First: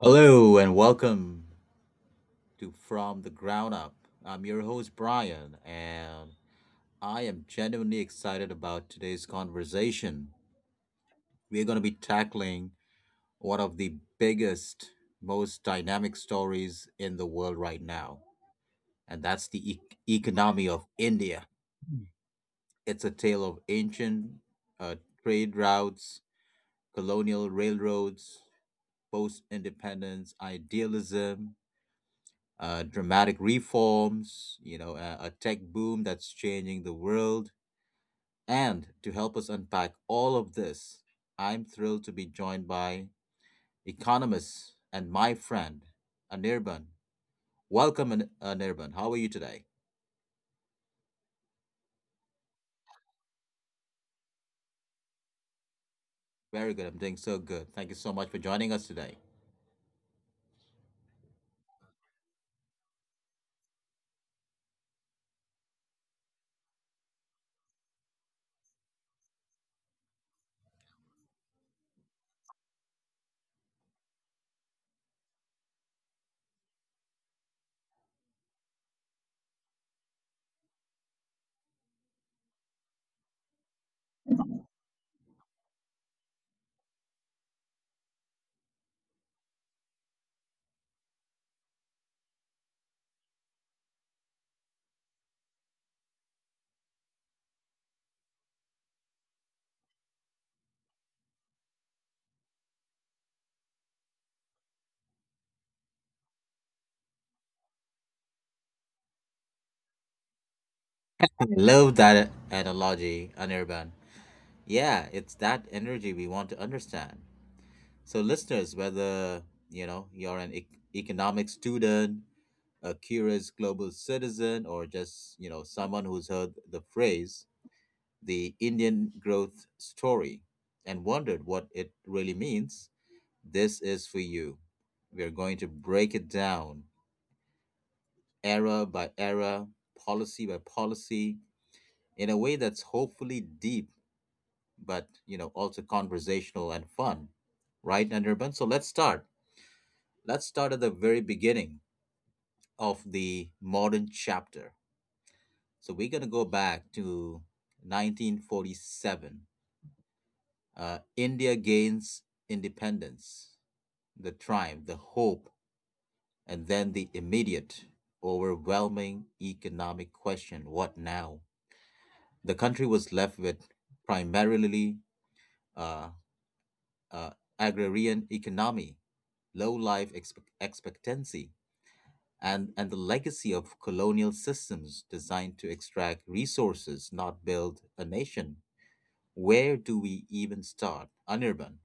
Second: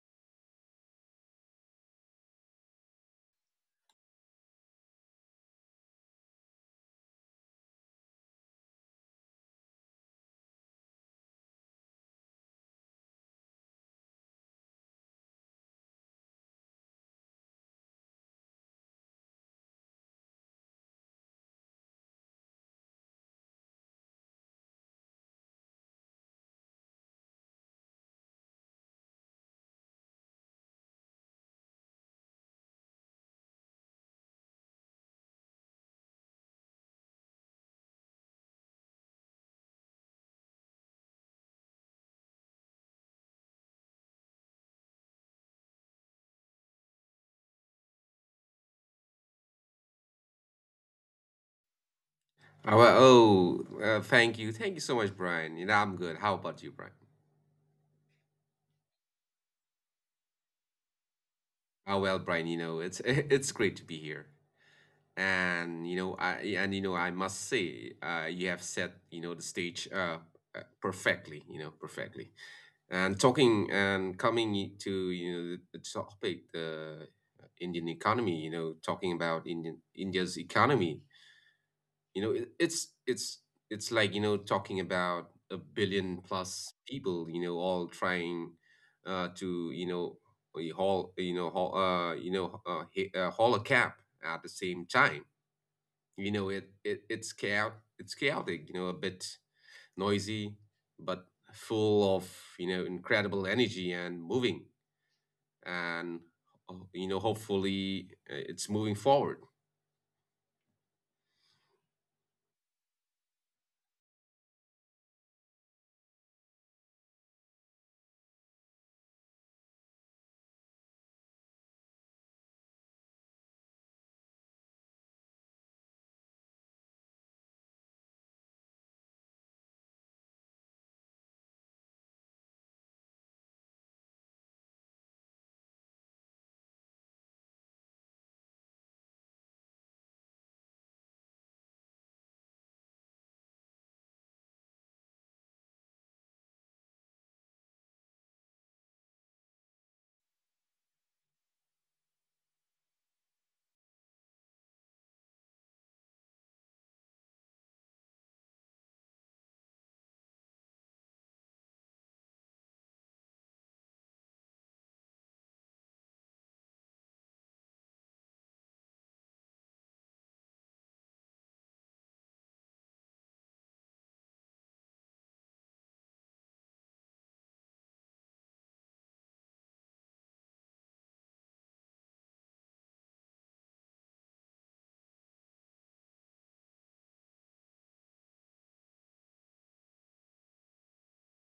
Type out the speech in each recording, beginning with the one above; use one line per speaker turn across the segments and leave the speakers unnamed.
Hello and welcome to From the Ground Up. I'm your host, Brian, and I am genuinely excited about today's conversation. We're going to be tackling one of the biggest, most dynamic stories in the world right now, and that's the economy of India. It's a tale of ancient uh, trade routes, colonial railroads, post independence idealism, dramatic reforms, you know, a tech boom that's changing the world. And to help us unpack all of this, I'm thrilled to be joined by economist and my friend, Anirban. Welcome, Anirban. How are you today?
Thank you. Thank you so much, Brian. You know, I'm good. How about
Very
you,
good. I'm
Brian?
doing so good. Thank you so much for joining us today.
Oh, well, Brian, you know, it's it's great to be here. And you know, I must say, you have set, you know, the stage perfectly, you know, perfectly. And talking and coming to, you know, the topic, the Indian economy, you know, talking about Indian India's economy, you know, it's it's like, you know, talking about a billion plus people, you know, all trying to, you know, we haul, you know he- haul a cap at the same time. You know, it's chaos, it's chaotic, you know, a bit noisy, but full of, you know, incredible energy and moving, and you know, hopefully it's moving forward.
I love that analogy, Anirban. Yeah, it's that energy we want to understand. So, listeners, whether you know you're an economic student, a curious global citizen, or just you know someone who's heard the phrase "the Indian growth story" and wondered what it really means, this is for you. We are going to break it down, era by era, policy by policy, in a way that's hopefully deep, but you know also conversational and fun, right, Anirban? So let's start at the very beginning of the modern chapter. So we're going to go back to 1947. India gains independence, the triumph, the hope, and then the immediate, overwhelming economic question: what now? The country was left with primarily uh, uh, agrarian economy, low expectancy, and, the legacy of colonial systems designed to extract resources, not build a nation. Where do we even start, Anirban?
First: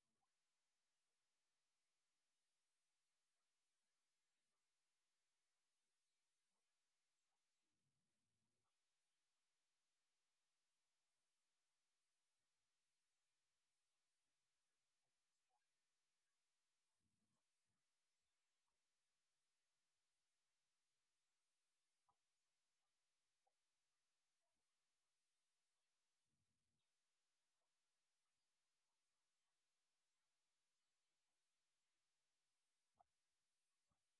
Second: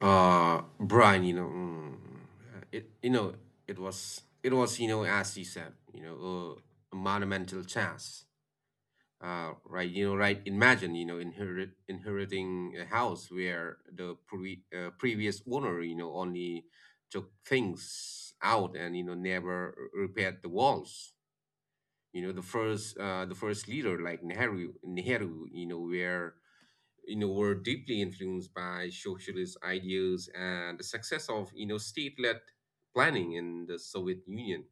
Brian, you know, it, you know, it was, you know, as you said, you know, uh, a monumental chance. Right, you know, right. Imagine, you know, inheriting a house where the previous owner, you know, only took things out and, you know, never repaired the walls. You know, the first leader, like Nehru, you know, were deeply influenced by socialist ideas and the success of, you know, state-led planning in the Soviet Union.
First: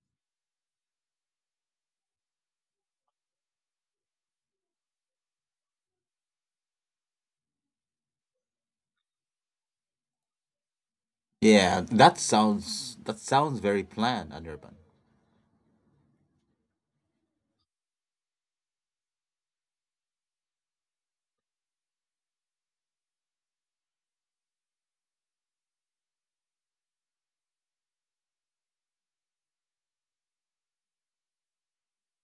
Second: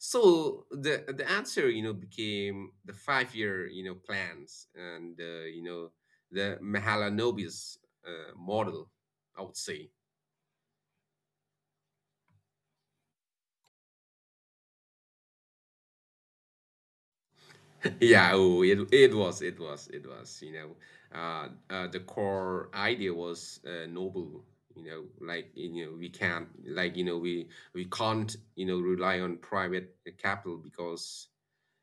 So the answer, you know, became the five-year, you know, plans and, you know, the Mahalanobis model, I would say.
Yeah, that sounds very planned, Anirban.
Yeah, oh, it was. You know, the core idea was noble. You know, like, you know, we can't, you know, rely on private capital because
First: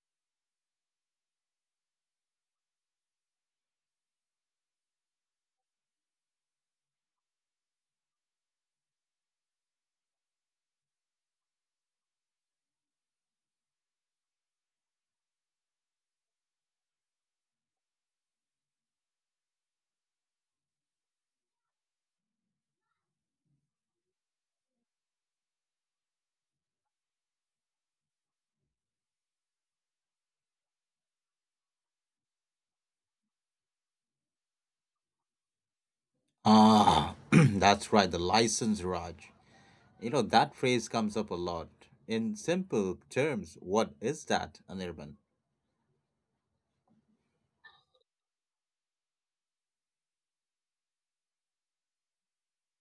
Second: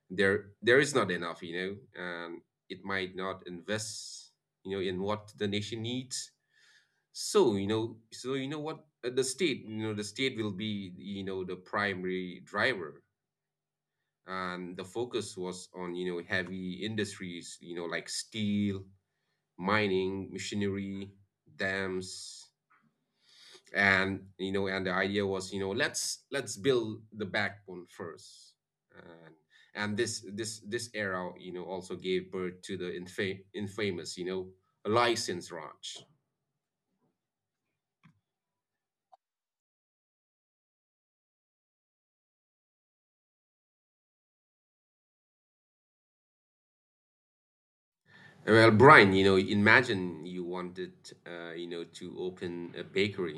there is not enough. You know, and it might not invest, you know, in what the nation needs. So you know what, the state, you know, the state will be, you know, the primary driver, and the focus was on, you know, heavy industries, you know, like steel, mining, machinery, dams. And, you know, and the idea was, you know, let's build the backbone first. and and this era, you know, also gave birth to the infamous, you know, license ranch.
Ah, that's right, the license, Raj. You know that phrase comes up a lot. In simple terms, what is that, Anirban?
Well, Brian, you know, imagine you wanted, you know, to open a bakery.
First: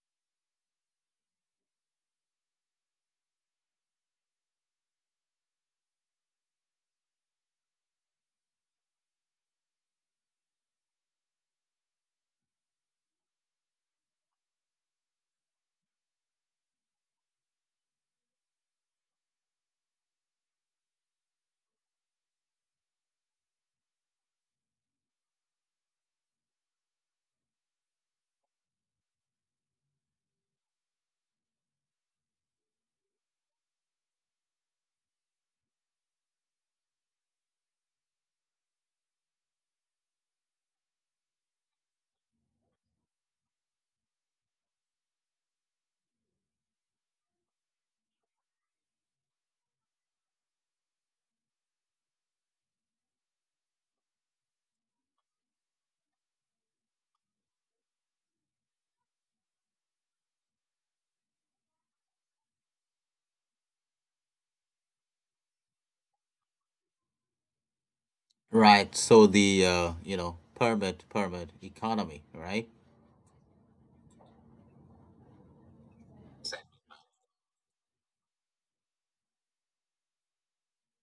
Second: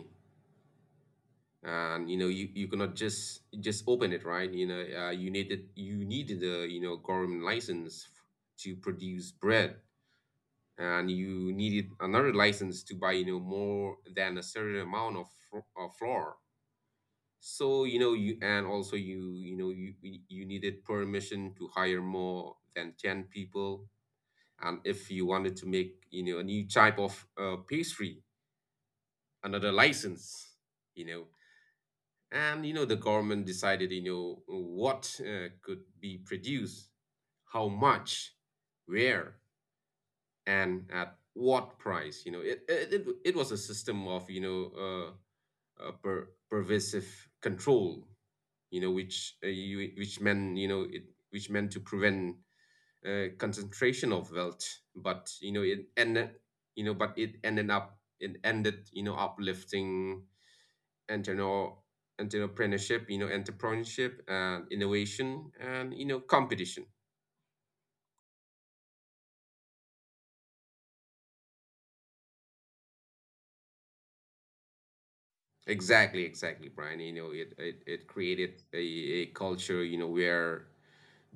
And, you know, you cannot just open it, right? You know, you needed a, you know, government license to produce bread, and you needed another license to buy, you know, more than a certain amount of, flour. So, you know, you and also you know you you you needed permission to hire more than 10 people. And if you wanted to make, you know, a new type of pastry, another license, you know. And, you know, the government decided, you know, what, could be produced, how much, where, and at what price. You know, it was a system of, you know, pervasive control, you know, which, which meant, you know, it which meant to prevent concentration of wealth, but you know, it ended up, it ended you know, uplifting entrepreneur entrepreneurship, you know, entrepreneurship and innovation, and, you know, competition.
Right. So the you know permit economy, right?
Exactly, exactly, Brian, you know, it created a culture, you know, where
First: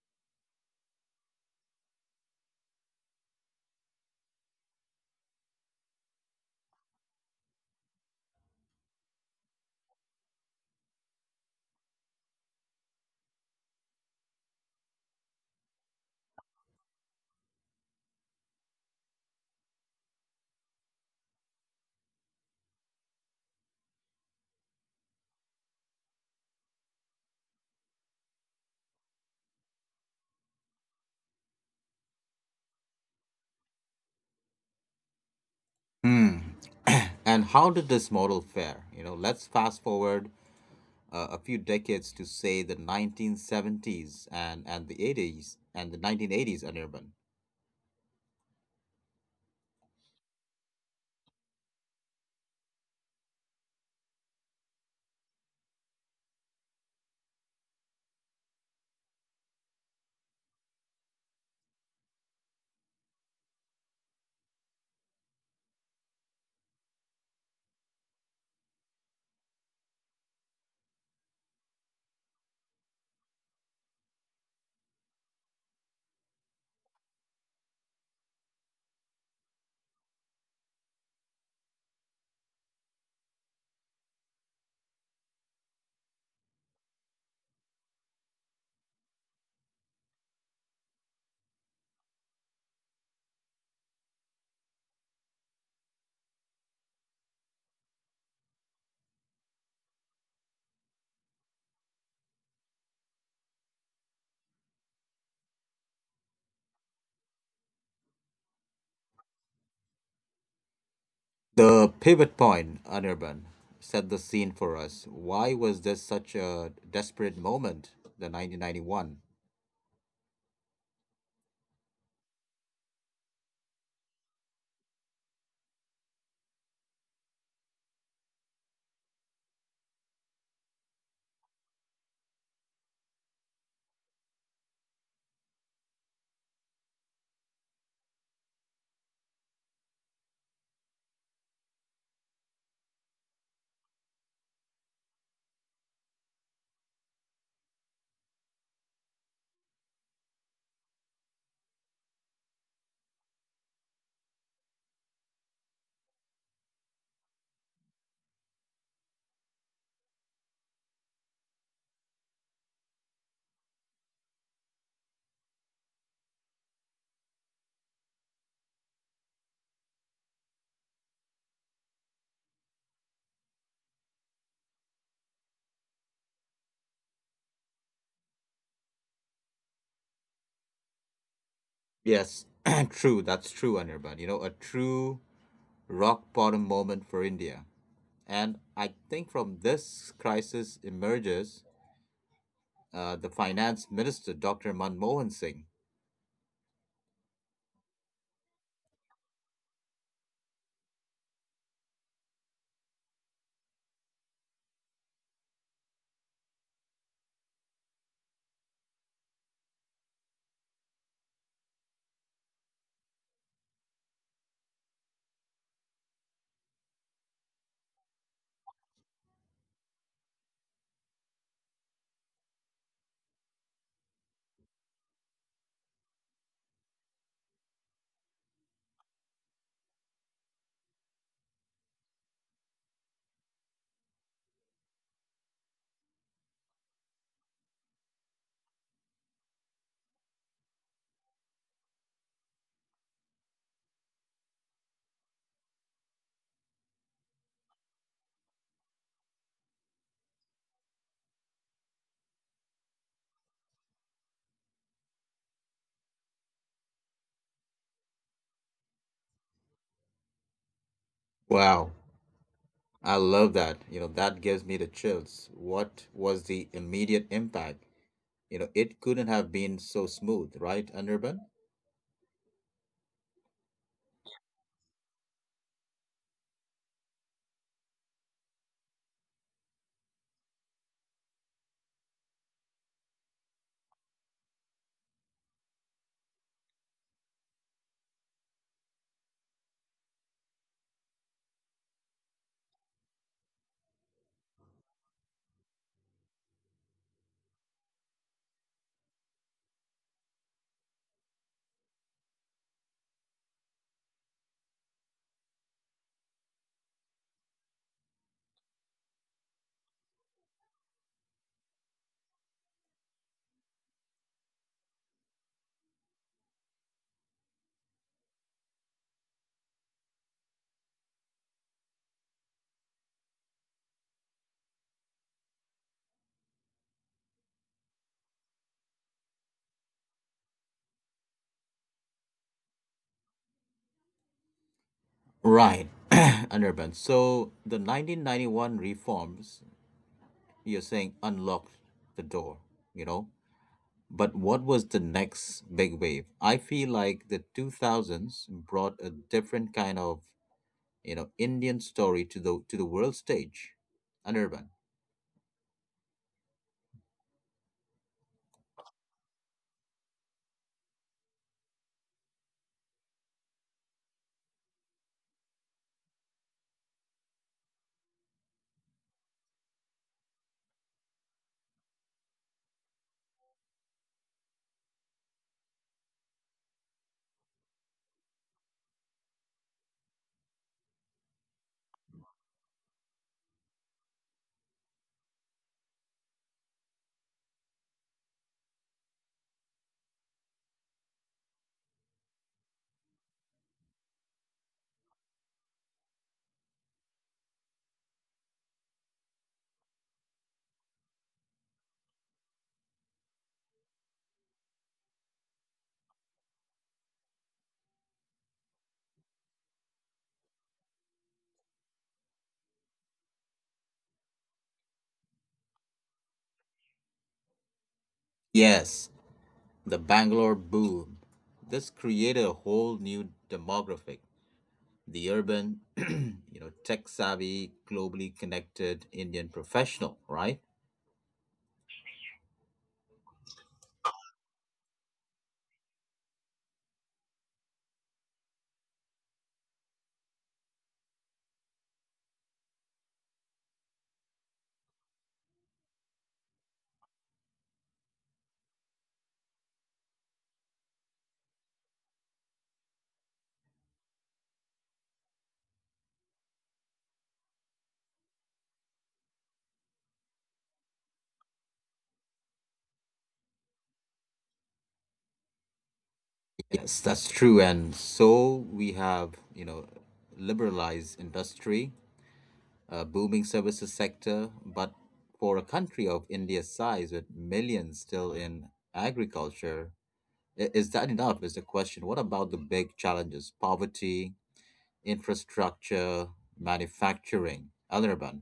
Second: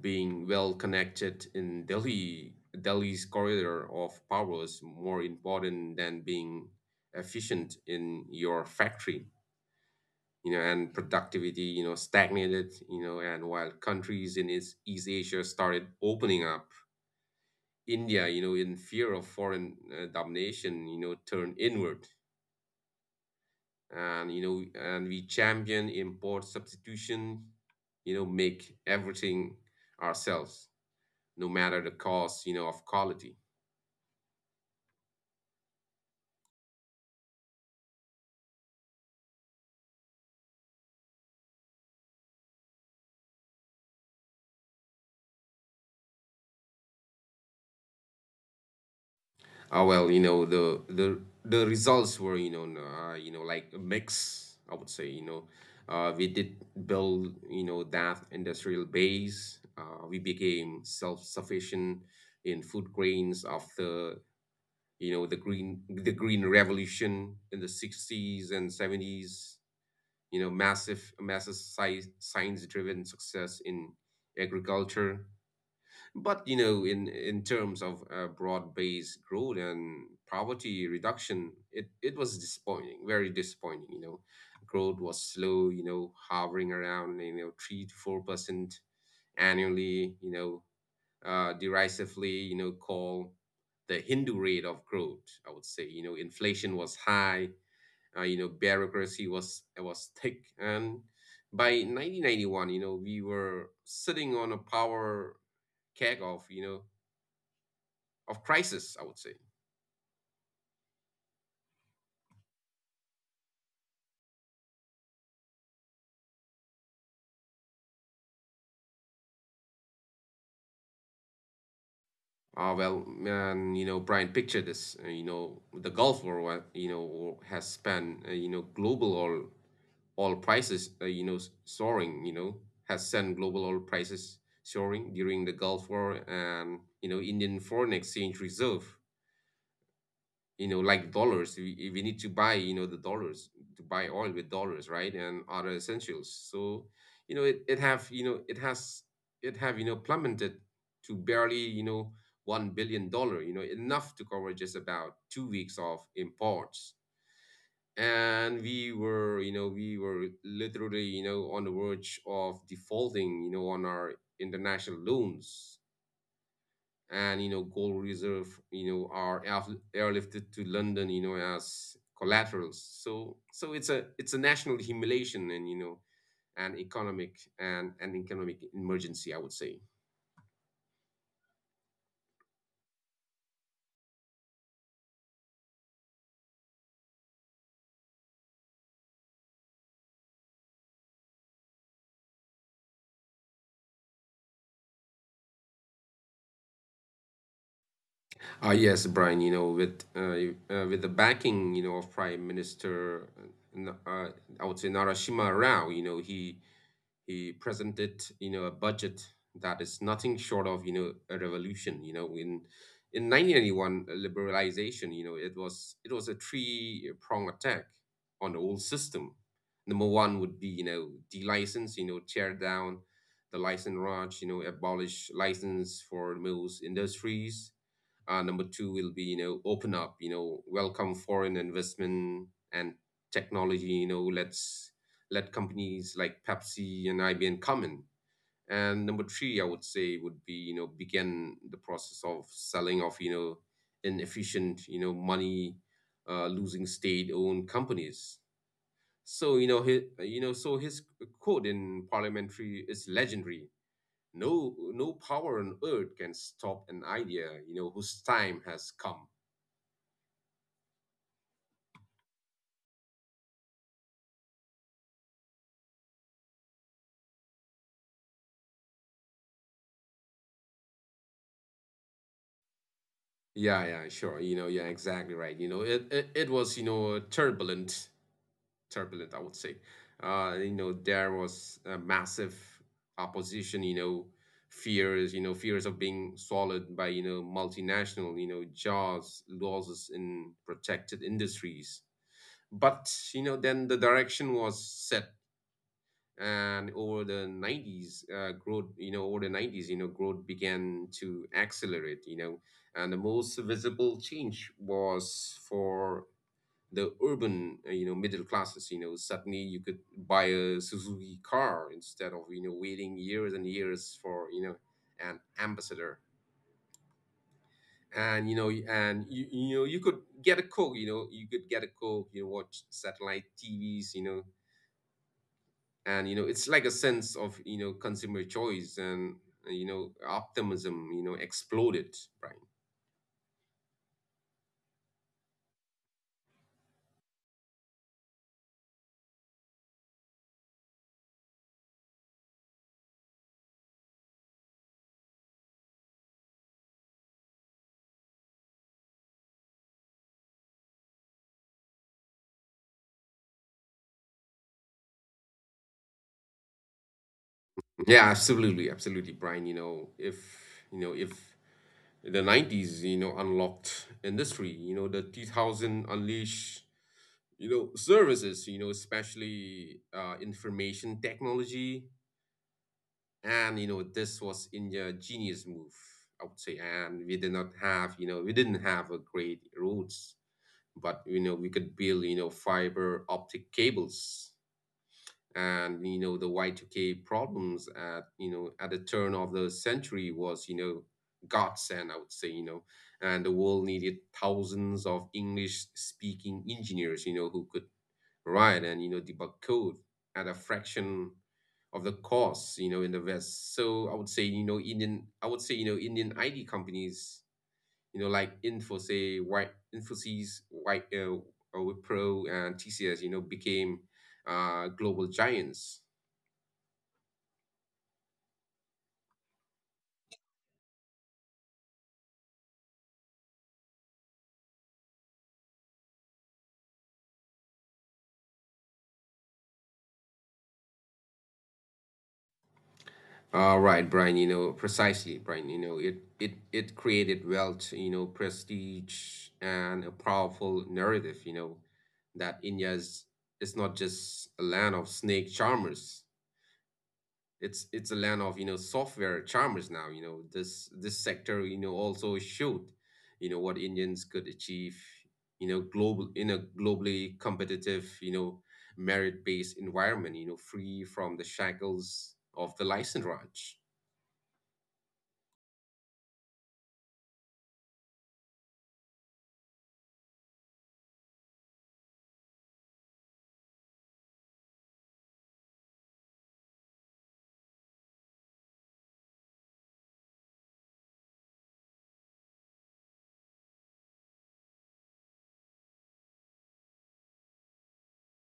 being well connected in Delhi, Delhi's corridor of power, is more important than being efficient in your factory. You know, and productivity, you know, stagnated. You know, and while countries in east Asia started opening up, India, you know, in fear of foreign domination, you know, turned inward. And, you know, and we champion import substitution, you know, make everything ourselves, no matter the cost, you know, of quality.
Hmm. And how did this model fare? You know, let's fast forward a few decades to say the 1970s and, the 80s and the 1980s, Anirban.
Ah, well, you know, the results were, you know, you know, like a mix, I would say. You know, we did build, you know, that industrial base. We became self-sufficient in food grains after, you know, the green revolution in the 60s and 70s. You know, massive, massive science driven success in agriculture. But you know, in terms of, broad based growth and poverty reduction, it was disappointing, very disappointing. You know, growth was slow, you know, hovering around, you know, 3 to 4% annually, you know. Uh, derisively, you know, call the Hindu rate of growth, I would say. You know, inflation was high, you know, bureaucracy was thick, and by 1991, you know, we were sitting on a power keg of, you know, of crisis, I would say.
The pivot point, Anirban, set the scene for us. Why was this such a desperate moment, the 1991?
Ah, well, man, you know, Brian, picture this. You know, the Gulf War, wa- you know, has spanned, you know, global oil, oil prices, you know, s- soaring, you know, has sent global oil prices soaring during the Gulf War. And, you know, Indian foreign exchange reserve, you know, like dollars, we need to buy, you know, the dollars to buy oil with dollars, right, and other essentials. So, you know, it have you know it has it have you know, plummeted to barely, you know, $1 billion, you know, enough to cover just about 2 weeks of imports. And we were literally, you know, on the verge of defaulting, you know, on our international loans. And, you know, gold reserve, you know, are airlifted to London, you know, as collaterals. So it's a, national humiliation and, you know, an economic emergency, I would say.
Yes, true, that's true, Anirban. You know, a true rock bottom moment for India. And I think from this crisis emerges the finance minister, Dr. Manmohan Singh.
Yes, Brian, you know, with the backing, you know, of Prime Minister, N- uh, I would say, Narashima Rao, you know, he presented, you know, a budget that is nothing short of, you know, a revolution. You know, in 1991 liberalization, you know, it was a three prong attack on the whole system. Number one would be, you know, de-license, you know, tear down the license raj, you know, abolish license for most industries. Uh, number two will be, you know, open up, you know, welcome foreign investment and technology. You know, let's let companies like Pepsi and IBM come in. And number three, I would say, would be, you know, begin the process of selling off, you know, inefficient, you know, money, losing state owned companies. So, you know, his, you know, so his quote in parliamentary is legendary: no, no power on earth can stop an idea, you know, whose time has come.
Wow, I love that. You know, that gives me the chills. What was the immediate impact? You know, it couldn't have been so smooth, right, Anirban?
Yeah, yeah, sure. You know, yeah, exactly, right. You know, it was, you know, turbulent, turbulent, I would say. You know, there was a massive opposition, you know, fears of being swallowed by, you know, multinational, you know, jobs, losses in protected industries. But, you know, then the direction was set, and over the 90s, growth you know over the 90s, you know, growth began to accelerate, you know. And the most visible change was for the urban, you know, middle classes. You know, suddenly you could buy a Suzuki car instead of, you know, waiting years and years for, you know, an ambassador. And you know, and you know, you could get a Coke, you know, watch satellite tvs, you know. And you know, it's like a sense of, you know, consumer choice and, you know, optimism, you know, exploded, Brian.
Right, Anirban. So the 1991 reforms, you're saying, unlocked the door, you know? But what was the next big wave? I feel like the 2000s brought a different kind of, you know, Indian story to the world stage, Anirban.
Yeah, absolutely, absolutely, Brian. You know, if the 90s, you know, unlocked industry, you know, the 2000 unleash, you know, services, you know, especially, information technology. And you know, this was India genius move, I would say. And we did not have, you know, we didn't have a great roads, but you know, we could build, you know, fiber optic cables. And you know, the Y2K problems at, you know, at the turn of the century was, you know, godsend, I would say. You know, and the world needed thousands of english speaking engineers, you know, who could write and, you know, debug code at a fraction of the cost, you know, in the west. So I would say, you know, indian id companies, you know, like Infosys, White Wipro, and TCS, you know, became, global giants.
Yes, the Bangalore boom. This created a whole new demographic, the urban, you know, tech savvy, globally connected Indian professional, right?
Right, Brian, you know, precisely, Brian, you know, it created wealth, you know, prestige and a powerful narrative, you know, that India is not just a land of snake charmers, it's a land of, you know, software charmers now. You know, this sector, you know, also showed, you know, what Indians could achieve, you know, global in a globally competitive, you know, merit based environment, you know, free from the shackles of the License Raj.
Yes, that's true. And so we have, you know, liberalized industry, a booming services sector, but for a country of India's size with millions still in agriculture, is that enough? Is the question. What about the big challenges? Poverty, infrastructure, manufacturing, Anirban.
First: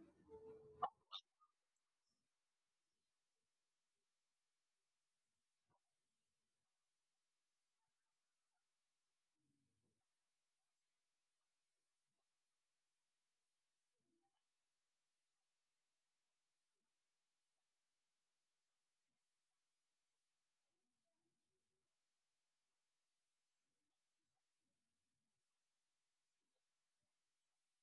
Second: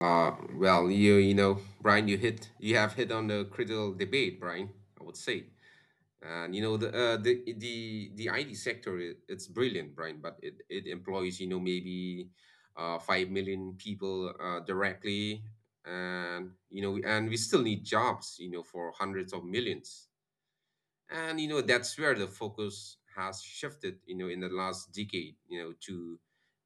Well, you know, Brian, you have hit on the critical debate, Brian, I would say. And you know the IT sector, it's brilliant, Brian, but it employs, you know, maybe 5 million people directly, and you know, and we still need jobs, you know, for hundreds of millions, and you know, that's where the focus has shifted, you know, in the last decade, you know, to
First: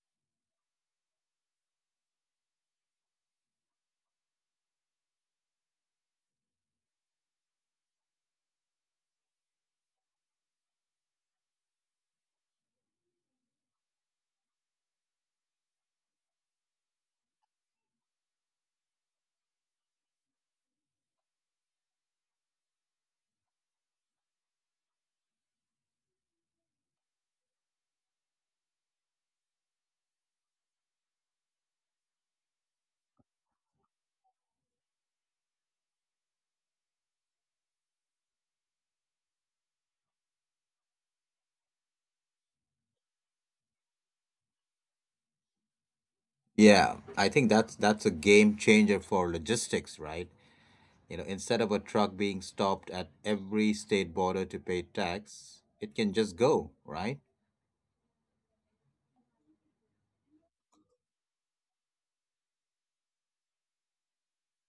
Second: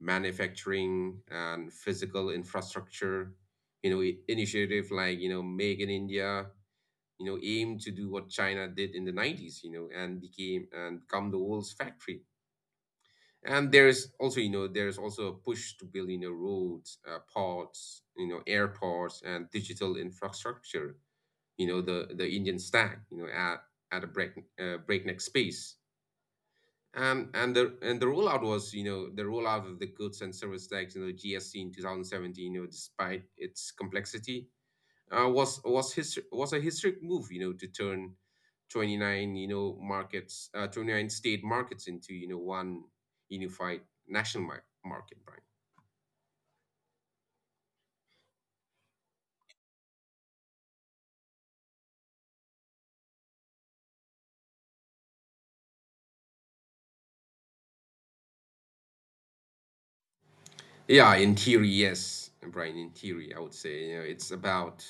manufacturing and physical infrastructure. You know, initiative like, you know, Make in India, you know, aimed to do what China did in the 90s, you know, and become the world's factory. And there's also, you know, there's also a push to build, you know, roads, ports, you know, airports and digital infrastructure, you know, the Indian stack, you know, at a breakneck space. And the rollout was, you know, the rollout of the goods and service tax, you know, GST in 2017, you know, despite its complexity, was a historic move, you know, to turn 29, you know, markets, 29 state markets into, you know, one unified national market, Brian.
Yeah, I think that's a game changer for logistics, right? You know, instead of a truck being stopped at every state border to pay tax, it can just go, right?
Yeah, in theory, yes, Brian. In theory, I would say, you know, it's about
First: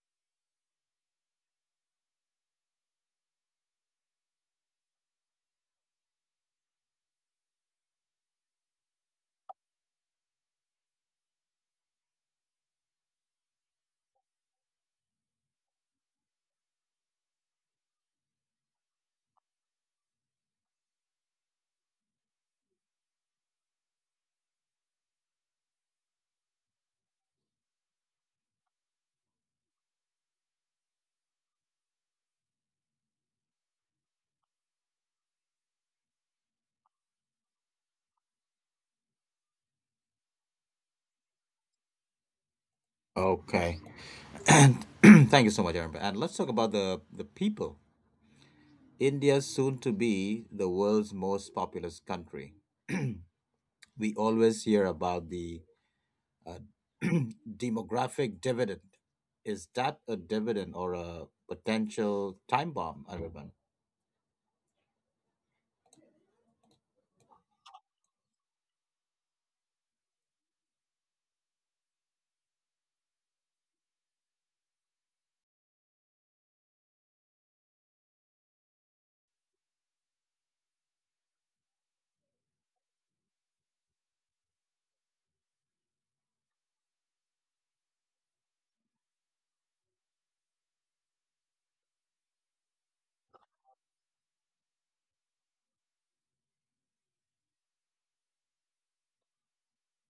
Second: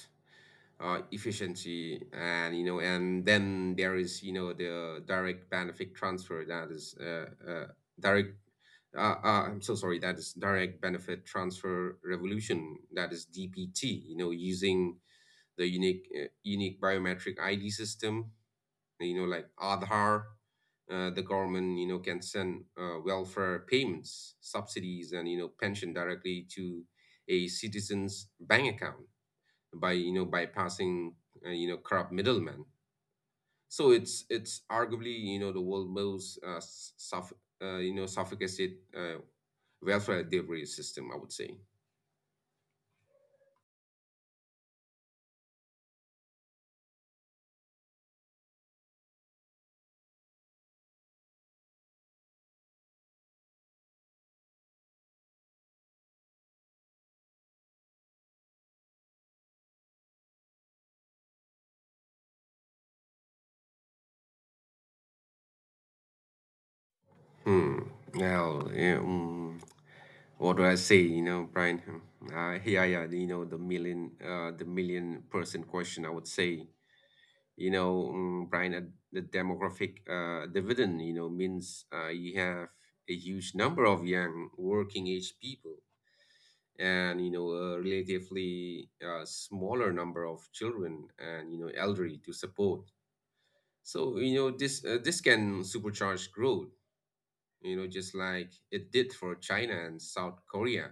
efficiency. And you know, and then there is, you know, the direct benefit transfer, that is direct. I'm so sorry. That is direct benefit transfer revolution. That is DBT. You know, using the unique biometric ID system. You know, like Aadhaar, the government, you know, can send welfare payments, subsidies, and you know, pension directly to a citizen's bank account, by you know, bypassing corrupt middlemen. So it's arguably, you know, the world's most sophisticated welfare delivery system, I would say.
Okay. Thank you so much, Anirban. And let's talk about the people. India's soon to be the world's most populous country. We always hear about the uh, demographic dividend. Is that a dividend or a potential time bomb, Aravind?
Hmm. Well, yeah, what do I say? You know, Brian. Hmm. Yeah, yeah. You know, the million person question, I would say. You know, Brian, the demographic dividend. You know, means you have a huge number of young working age people, and you know, a relatively smaller number of children and you know, elderly to support. So you know, this can supercharge growth, you know, just like it did for China and South Korea.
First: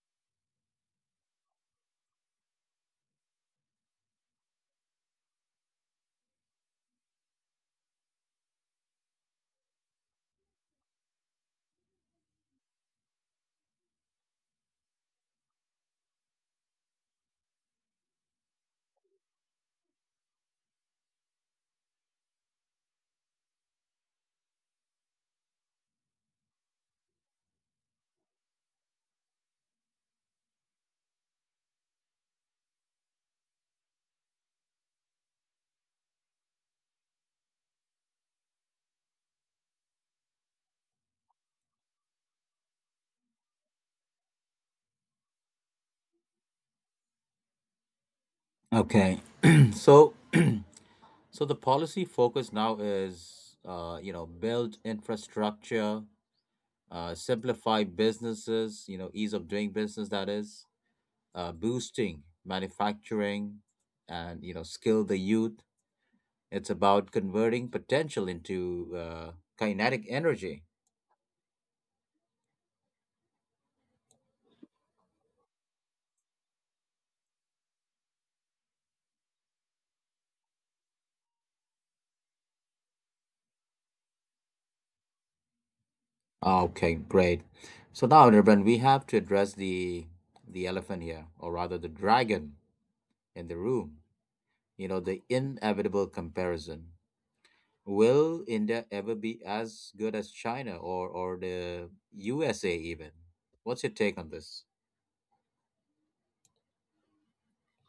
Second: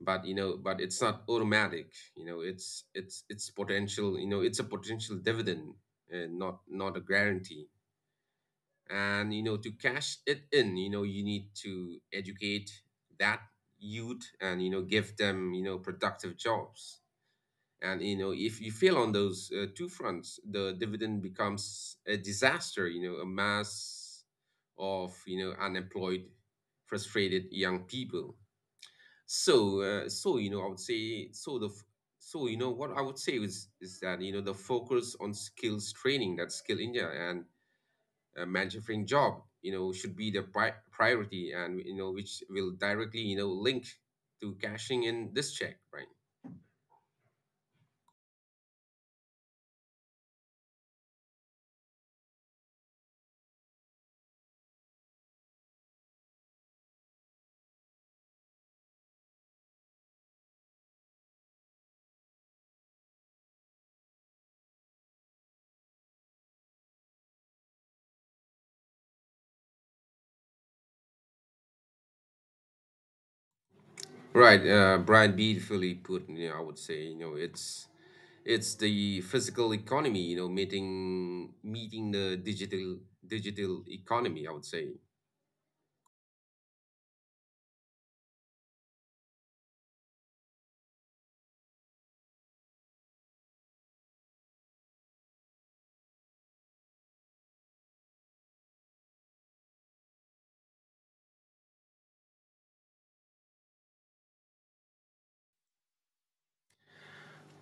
But you know, but it's not automatic. You know, it's potential you know, it's a potential dividend and not a guarantee. And you know, to cash it in, you know, you need to educate that youth, and you know, give them, you know, productive jobs. And you know, if you fail on those two fronts, the dividend becomes a disaster, you know, a mass of, you know, unemployed, frustrated young people. So you know, I would say, so you know, what I would say is that, you know, the focus on skills training, that's Skill India, and manufacturing job you know, should be the priority, and you know, which will directly, you know, link to cashing in this check, right?
Okay, so so the policy focus now is you know build infrastructure, simplify businesses, you know, ease of doing business. That is boosting manufacturing, and you know skill the youth. It's about converting potential into kinetic energy.
Right, Brian, beautifully put. You know, I would say, you know, it's the physical economy, you know, meeting the digital economy, I would say.
Okay, great. So now, Nirvan, we have to address the elephant here, or rather the dragon in the room. You know, the inevitable comparison. Will India ever be as good as China or the USA even? What's your take on this?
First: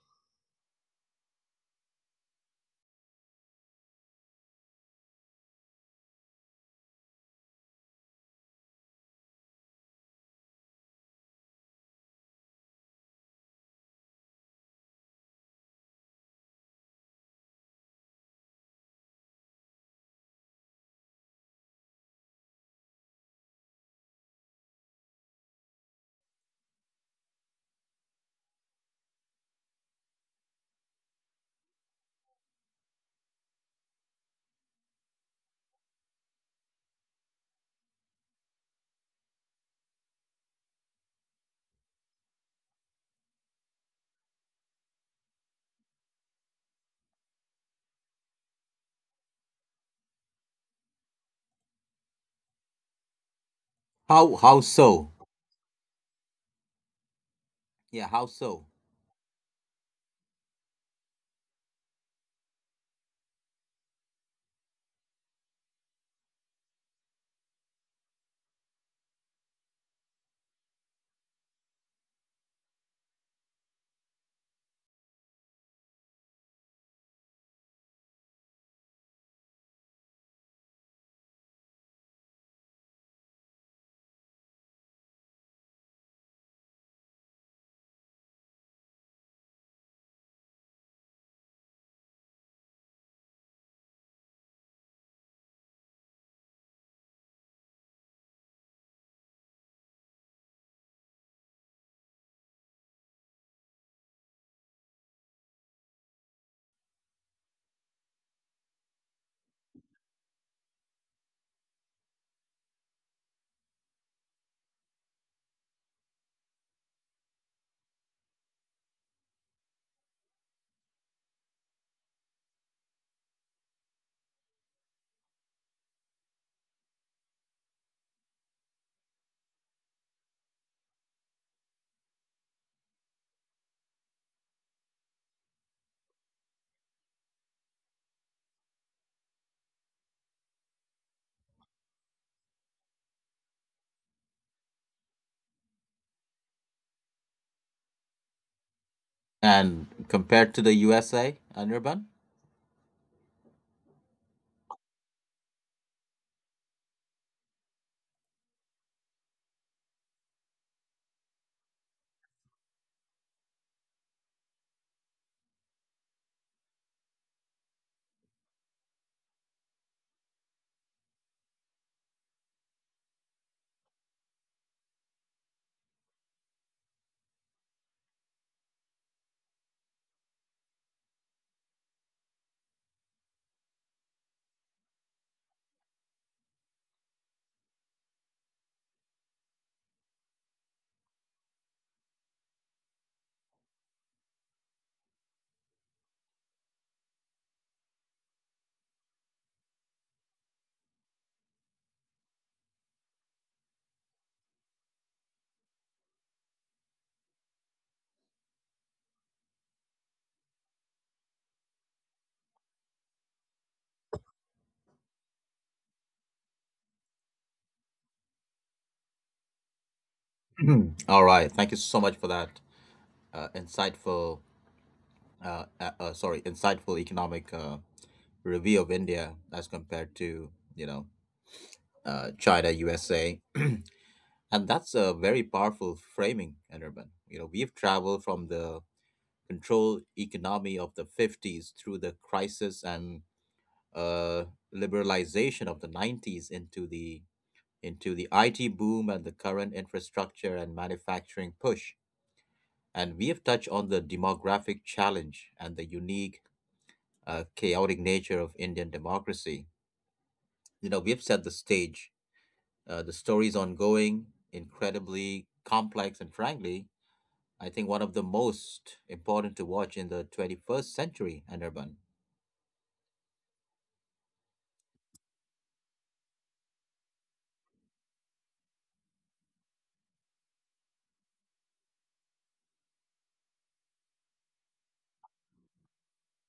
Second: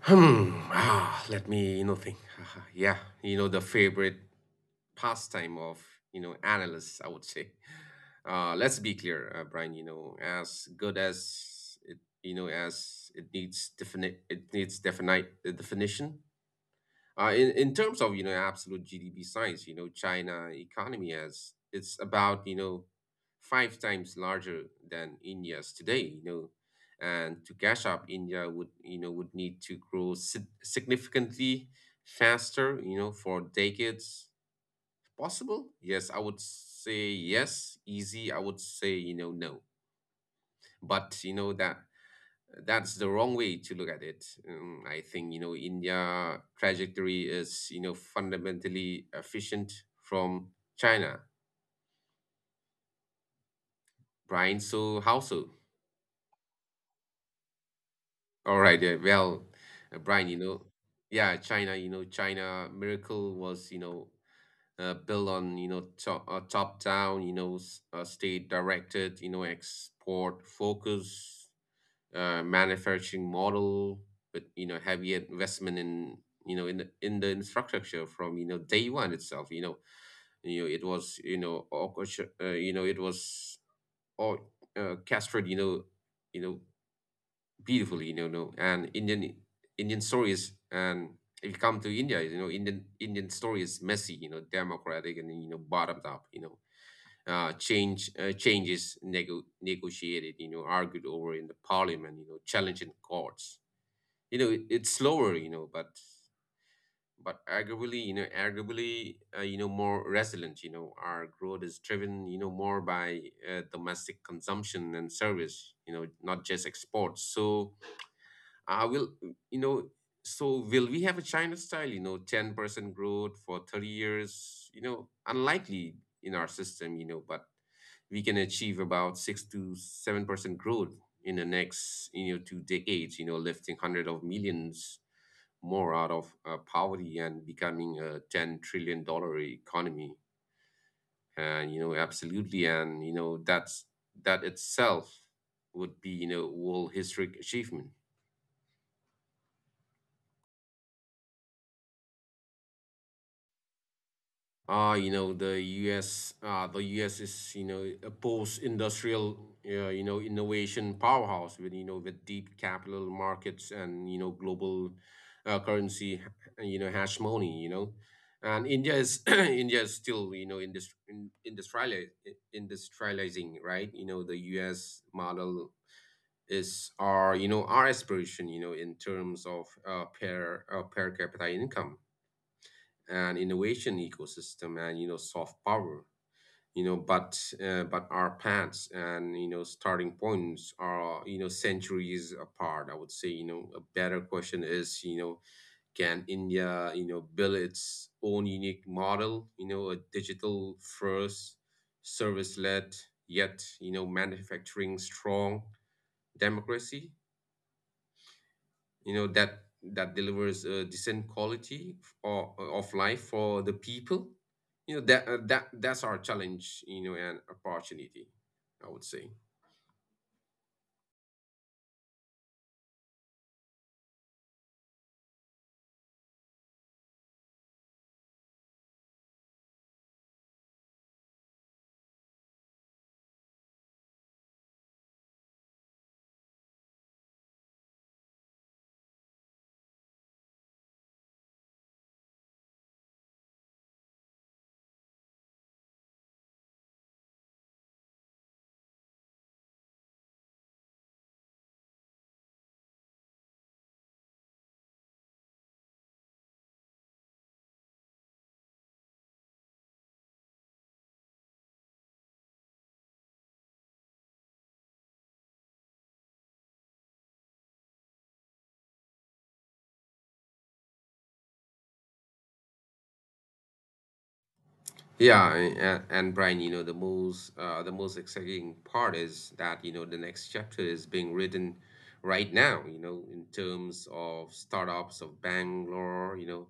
Hmm. Ah, let me, you know, think. Yeah, you know, the favorite pastime of, you know, analysts, I would say. Let's be clear, Brian, you know, as good as it, you know, as it needs definite definition. In terms of, you know, absolute GDP size, you know, China economy, has it's about, you know, five times larger than India's today, you know. And to catch up, India would, you know, would need to grow significantly faster, you know, for decades. Possible? Yes, I would say yes. Easy, I would say, you know, no. But you know that that's the wrong way to look at it. I think, you know, India trajectory is, you know, fundamentally efficient from China.
How
Brian,
so?
so how so?
Yeah, how so?
All right, well, Brian, you know, yeah, China, you know, China miracle was, you know, built on, you know, top down, you know, state directed, you know, export focus, manufacturing model, with you know, heavy investment in, you know, in the infrastructure, from you know, day one itself. You know, you know, it was, you know, you know, it was or castrated, you know, you know, beautifully, you know. No, and Indian stories, and if you come to India, you know, Indian story is messy, you know, democratic, and you know, bottomed up. You know, changes negotiated, you know, argued over in the parliament, you know, challenged in courts, you know, it, it's slower, you know, but arguably, you know, arguably, you know, more resilient. You know, our growth is driven, you know, more by domestic consumption and service, you know, not just exports. So I will, you know, so will we have a China style, you know, 10% growth for 30 years? You know, unlikely in our system. You know, but we can achieve about 6 to 7% growth in the next, you know, two decades, you know, lifting hundreds of millions more out of poverty, and becoming a 10 trillion dollar economy. And you know, absolutely, and you know, that's that itself would be, you know, world historic achievement.
And compared to the USA, Nirvan?
You know, the US is, you know, a post-industrial, you know, innovation powerhouse with, you know, with deep capital markets and, you know, global currency, you know, hash money, you know. And India is India is still, you know, industri in, industriali industrializing, right? You know, the US model is our, you know, our aspiration, you know, in terms of per capita income, and innovation ecosystem, and you know, soft power, you know. But but our paths, and you know, starting points are, you know, centuries apart, I would say. You know, a better question is, you know, can India, you know, build its own unique model, you know, a digital first, service led, yet you know, manufacturing strong democracy, you know, that that delivers a decent quality of life for the people. You know that, that's our challenge, you know, and opportunity, I would say.
All right. Thank you so much for that insightful, insightful economic review of India as compared to you know China, USA, and that's a very powerful framing, Enerman. You know, we've traveled from the controlled economy of the 50s through the crisis and uh, liberalization of the 90s into the IT boom and the current infrastructure and manufacturing push. And we have touched on the demographic challenge and the unique, chaotic nature of Indian democracy. You know, we have set the stage. The story is ongoing, incredibly complex, and frankly, I think one of the most important to watch in the 21st century, Anirban.
Yeah, and Brian, you know, the most, the most exciting part is that, you know, the next chapter is being written right now, you know, in terms of startups of Bangalore, you know,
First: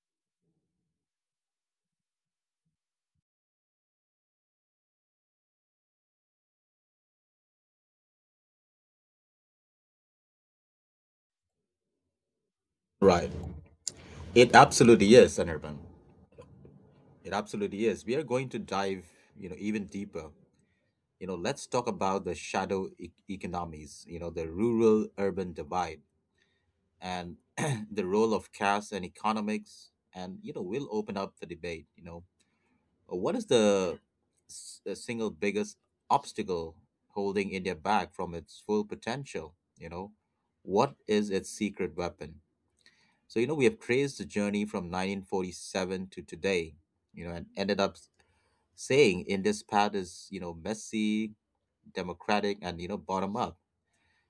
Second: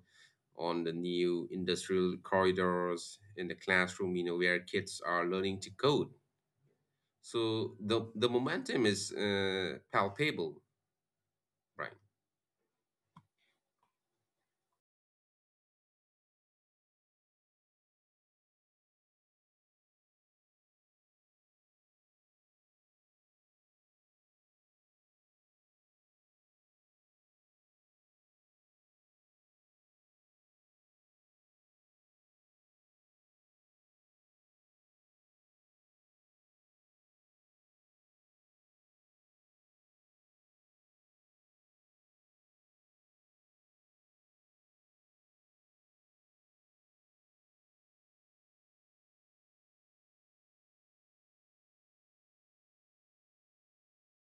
on the new industrial corridors, in the classroom, you know, where kids are learning to code. So the momentum is palpable, Brian.
Right. It absolutely is, Anirban. It absolutely is. We are going to dive, you know, even deeper. You know, let's talk about the shadow economies, you know, the rural-urban divide and the role of caste and economics. And, you know, we'll open up the debate, you know. What is the single biggest obstacle holding India back from its full potential? You know, what is its secret weapon? So, you know, we have traced the journey from 1947 to today, you know, and ended up saying India's path is, you know, messy, democratic, and, you know, bottom up.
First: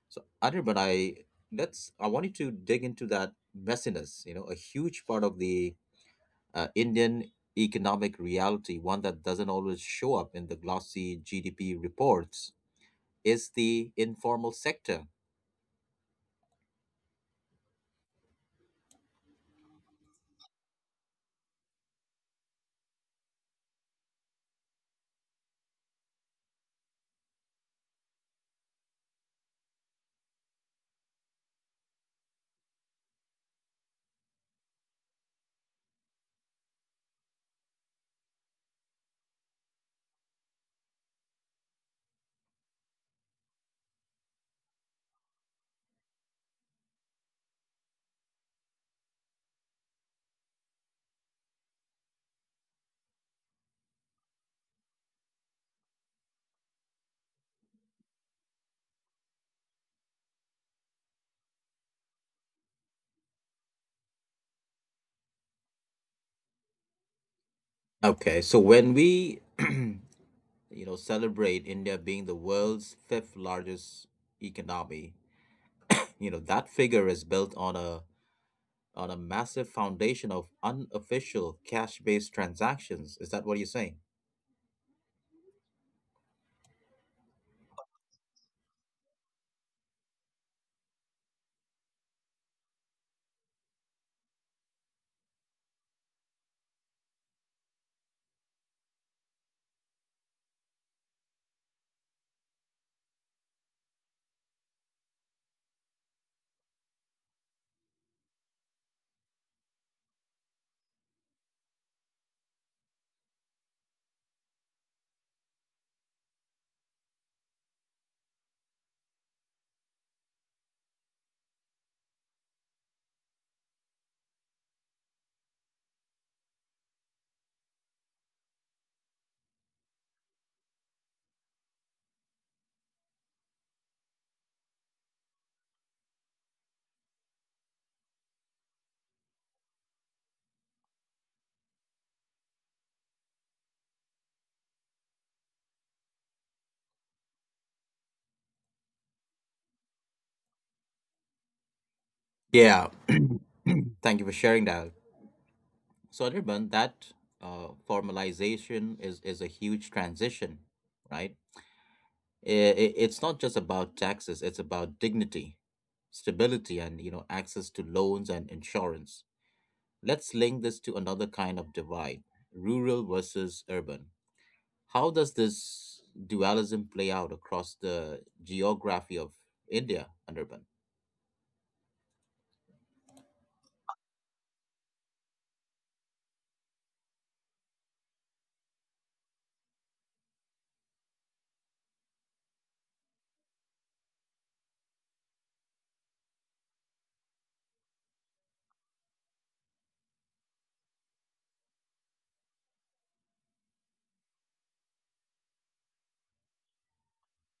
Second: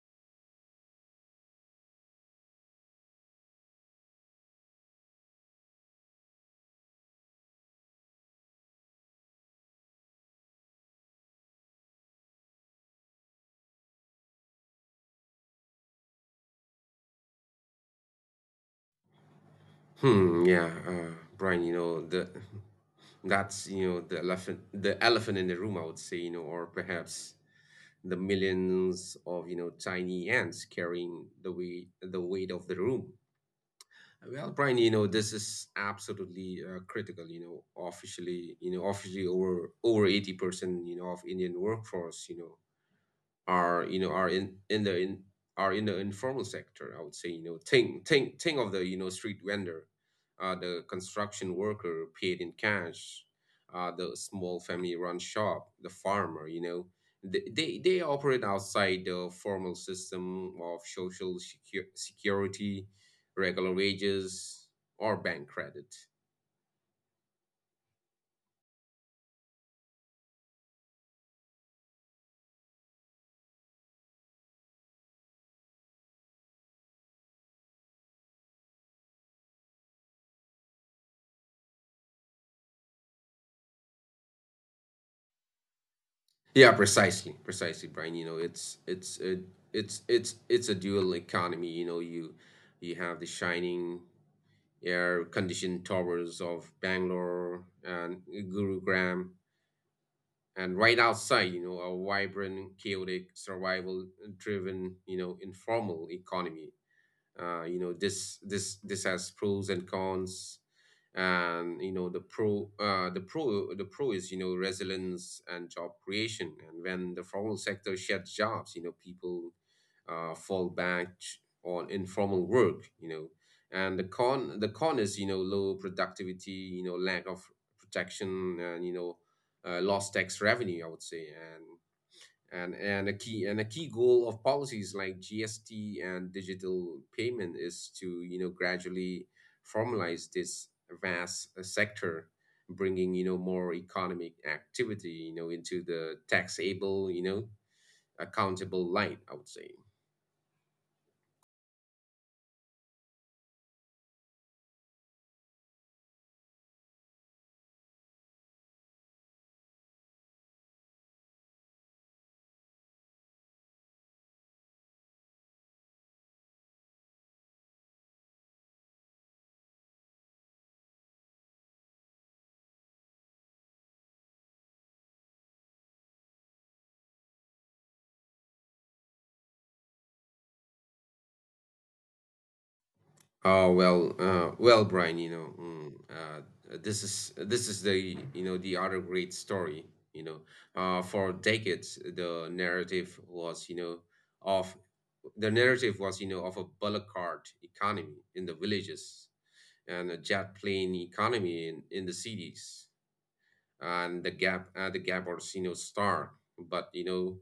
So, Anirban, I let's I want you to dig into that messiness. You know, a huge part of the Indian economic reality, one that doesn't always show up in the glossy GDP reports, is the informal sector.
Hmm. Yeah, Brian. You know the that's, you know, the elephant in the room, I would say. You know, or perhaps the millions of, you know, tiny ants carrying the weight of the room. Well, Brian, you know, this is absolutely critical. You know, officially over 80%, you know, of Indian workforce, you know, are you know are in in the in are in the informal sector, I would say. You know, think of the, you know, street vendor, the construction worker paid in cash, the small family run shop, the farmer, you know, they operate outside the formal system of social security, regular wages, or bank credit.
Okay, so when we you know celebrate India being the world's fifth largest economy, you know that figure is built on a massive foundation of unofficial cash-based transactions. Is that what you're saying?
Yeah, precisely, precisely, Brian. You know, it's a dual economy. You know, you have the shining air-conditioned towers of Bangalore and Gurugram, and right outside, you know, a vibrant, chaotic, survival-driven, you know, informal economy. You know, this has pros and cons. And you know, the pro is, you know, resilience and job creation, and when the formal sector sheds jobs, you know, people fall back on informal work, you know. And the con is, you know, low productivity, you know, lack of protection, and you know, lost tax revenue, I would say. And a key goal of policies like GST and digital payment is to, you know, gradually formalize this vast sector, bringing, you know, more economic activity, you know, into the taxable, you know, accountable light, I would say.
Yeah. Thank you for sharing that. So, Anirban, that formalization is, a huge transition, right? It's not just about taxes, it's about dignity, stability, and you know access to loans and insurance. Let's link this to another kind of divide, rural versus urban. How does this dualism play out across the geography of India, Anirban?
Oh well, well, Brian, you know, this is the, you know, the other great story. You know, for decades of the narrative was, you know, of a bullock cart economy in the villages and a jet plane economy in the cities. And the gap was, you know, stark. But, you know,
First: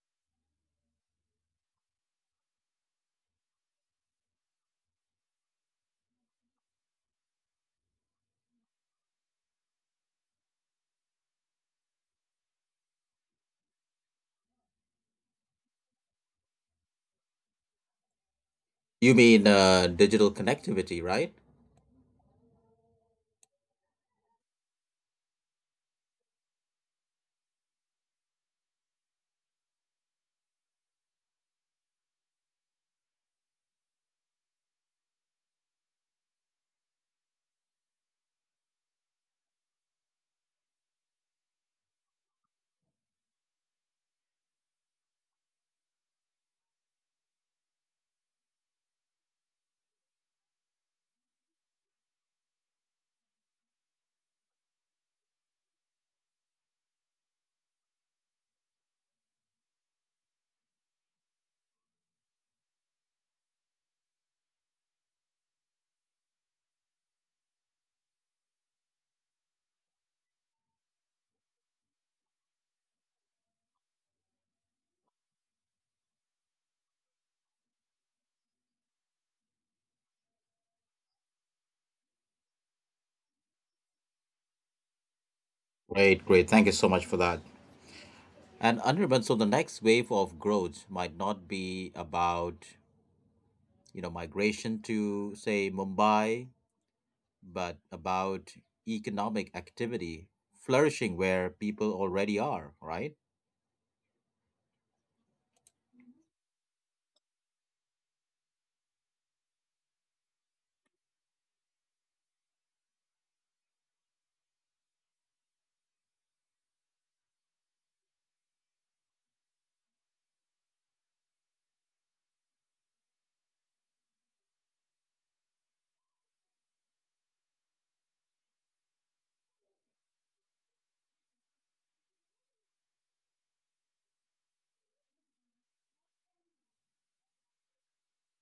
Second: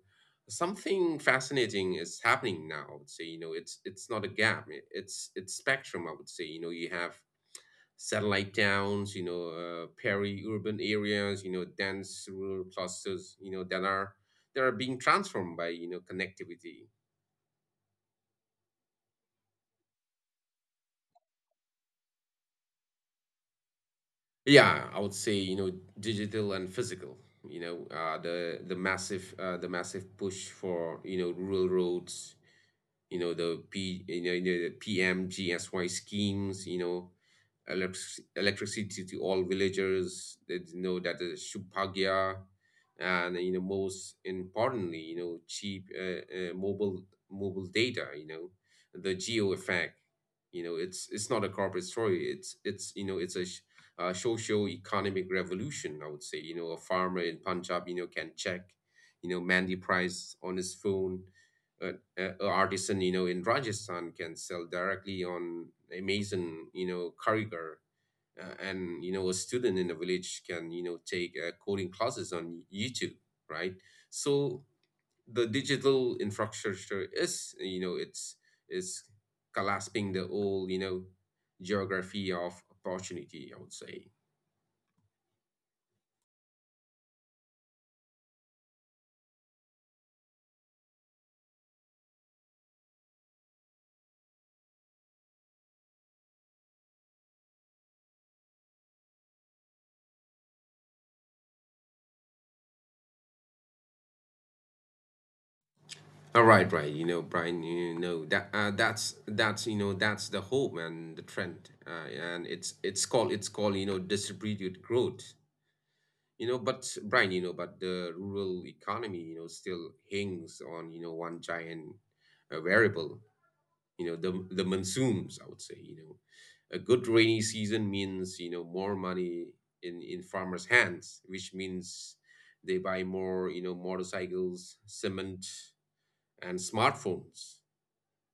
something fascinating is happening now. I would say, you know, it's not a gap. It's spectrum. I would say, you know, you have satellite towns, you know, peri-urban areas, you know, dense rural clusters, you know, that are being transformed by, you know, connectivity.
You mean digital connectivity, right?
Yeah, I would say, you know, digital and physical. You know, the massive push for, you know, rural roads, you know, the PMGSY schemes, you know, electricity to all villagers. That, you know, that is Shubhagya, and, you know, most importantly, you know, cheap, mobile data. You know, the geo effect. You know, it's not a corporate story. It's you know it's a socio-economic revolution. I would say, you know, a farmer in Punjab, you know, can check, you know, Mandy price on his phone. uh, a artisan, you know, in Rajasthan can sell directly on Amazon, you know, Kaurigar. And, you know, a student in a village can, you know, take coding classes on YouTube, right. So the digital infrastructure is, you know, it's collapsing the old, you know, geography of opportunity, I would say.
Great, great. Thank you so much for that. And Anirban, so the next wave of growth might not be about, you know, migration to, say, Mumbai, but about economic activity flourishing where people already are, right?
All right, right. You know, Brian. You know, that's the hope and the trend, and it's called, you know, distributed growth. You know, but Brian, you know, but the rural economy, you know, still hangs on, you know, one giant, variable. You know, the monsoons. I would say, you know, a good rainy season means, you know, more money in farmers' hands, which means they buy more, you know, motorcycles, cement, and smartphones.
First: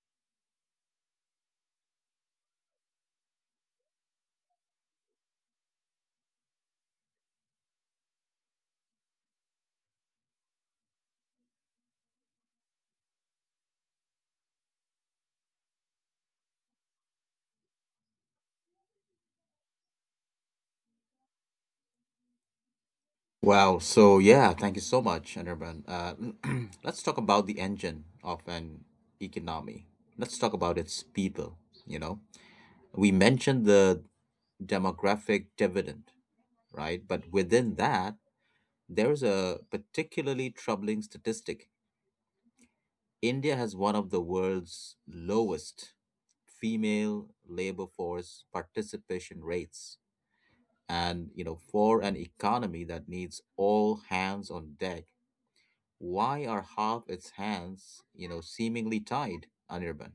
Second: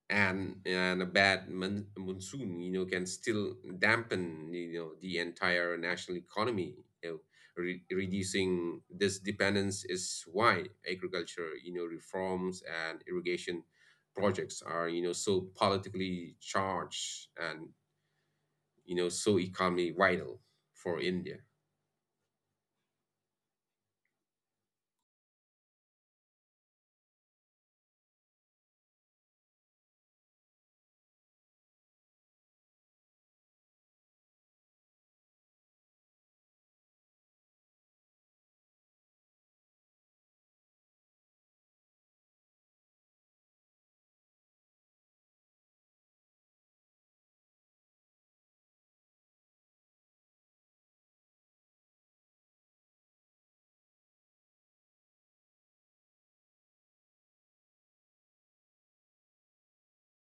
And a bad monsoon, you know, can still dampen, you know, the entire national economy, you know. Reducing this dependence is why agriculture, you know, reforms and irrigation projects are, you know, so politically charged and, you know, so economically vital for India.
Wow. So yeah, thank you so much, Anirban. Let's talk about the engine of an economy. Let's talk about its people. You know, we mentioned the demographic dividend, right? But within that, there's a particularly troubling statistic. India has one of the world's lowest female labor force participation rates. And, you know, for an economy that needs all hands on deck, why are half its hands, you know, seemingly tied, Anirban?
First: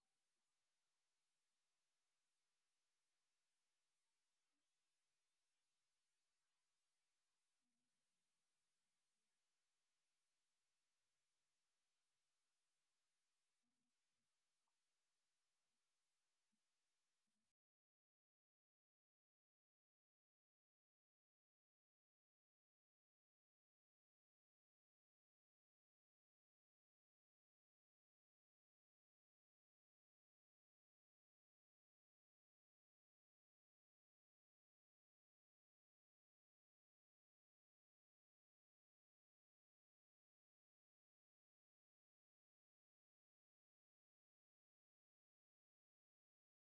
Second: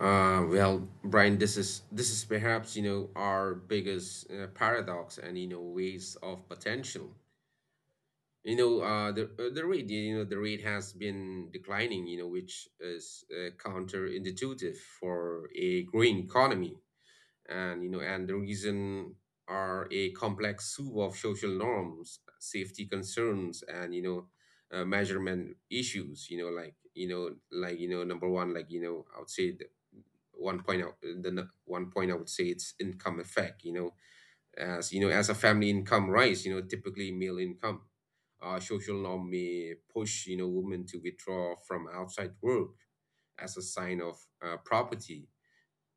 Well, Brian, this is perhaps, you know, our biggest, paradox and, you know, waste of potential. You know, the rate has been declining, you know, which is, counterintuitive for a growing economy. And, you know, and the reason are a complex soup of social norms, safety concerns, and, you know, measurement issues. You know, number one, I would say, the one point, one point, I would say, it's income effect, you know. As a family income rise, you know, typically male income, social norm may push, you know, women to withdraw from outside work as a sign of, property.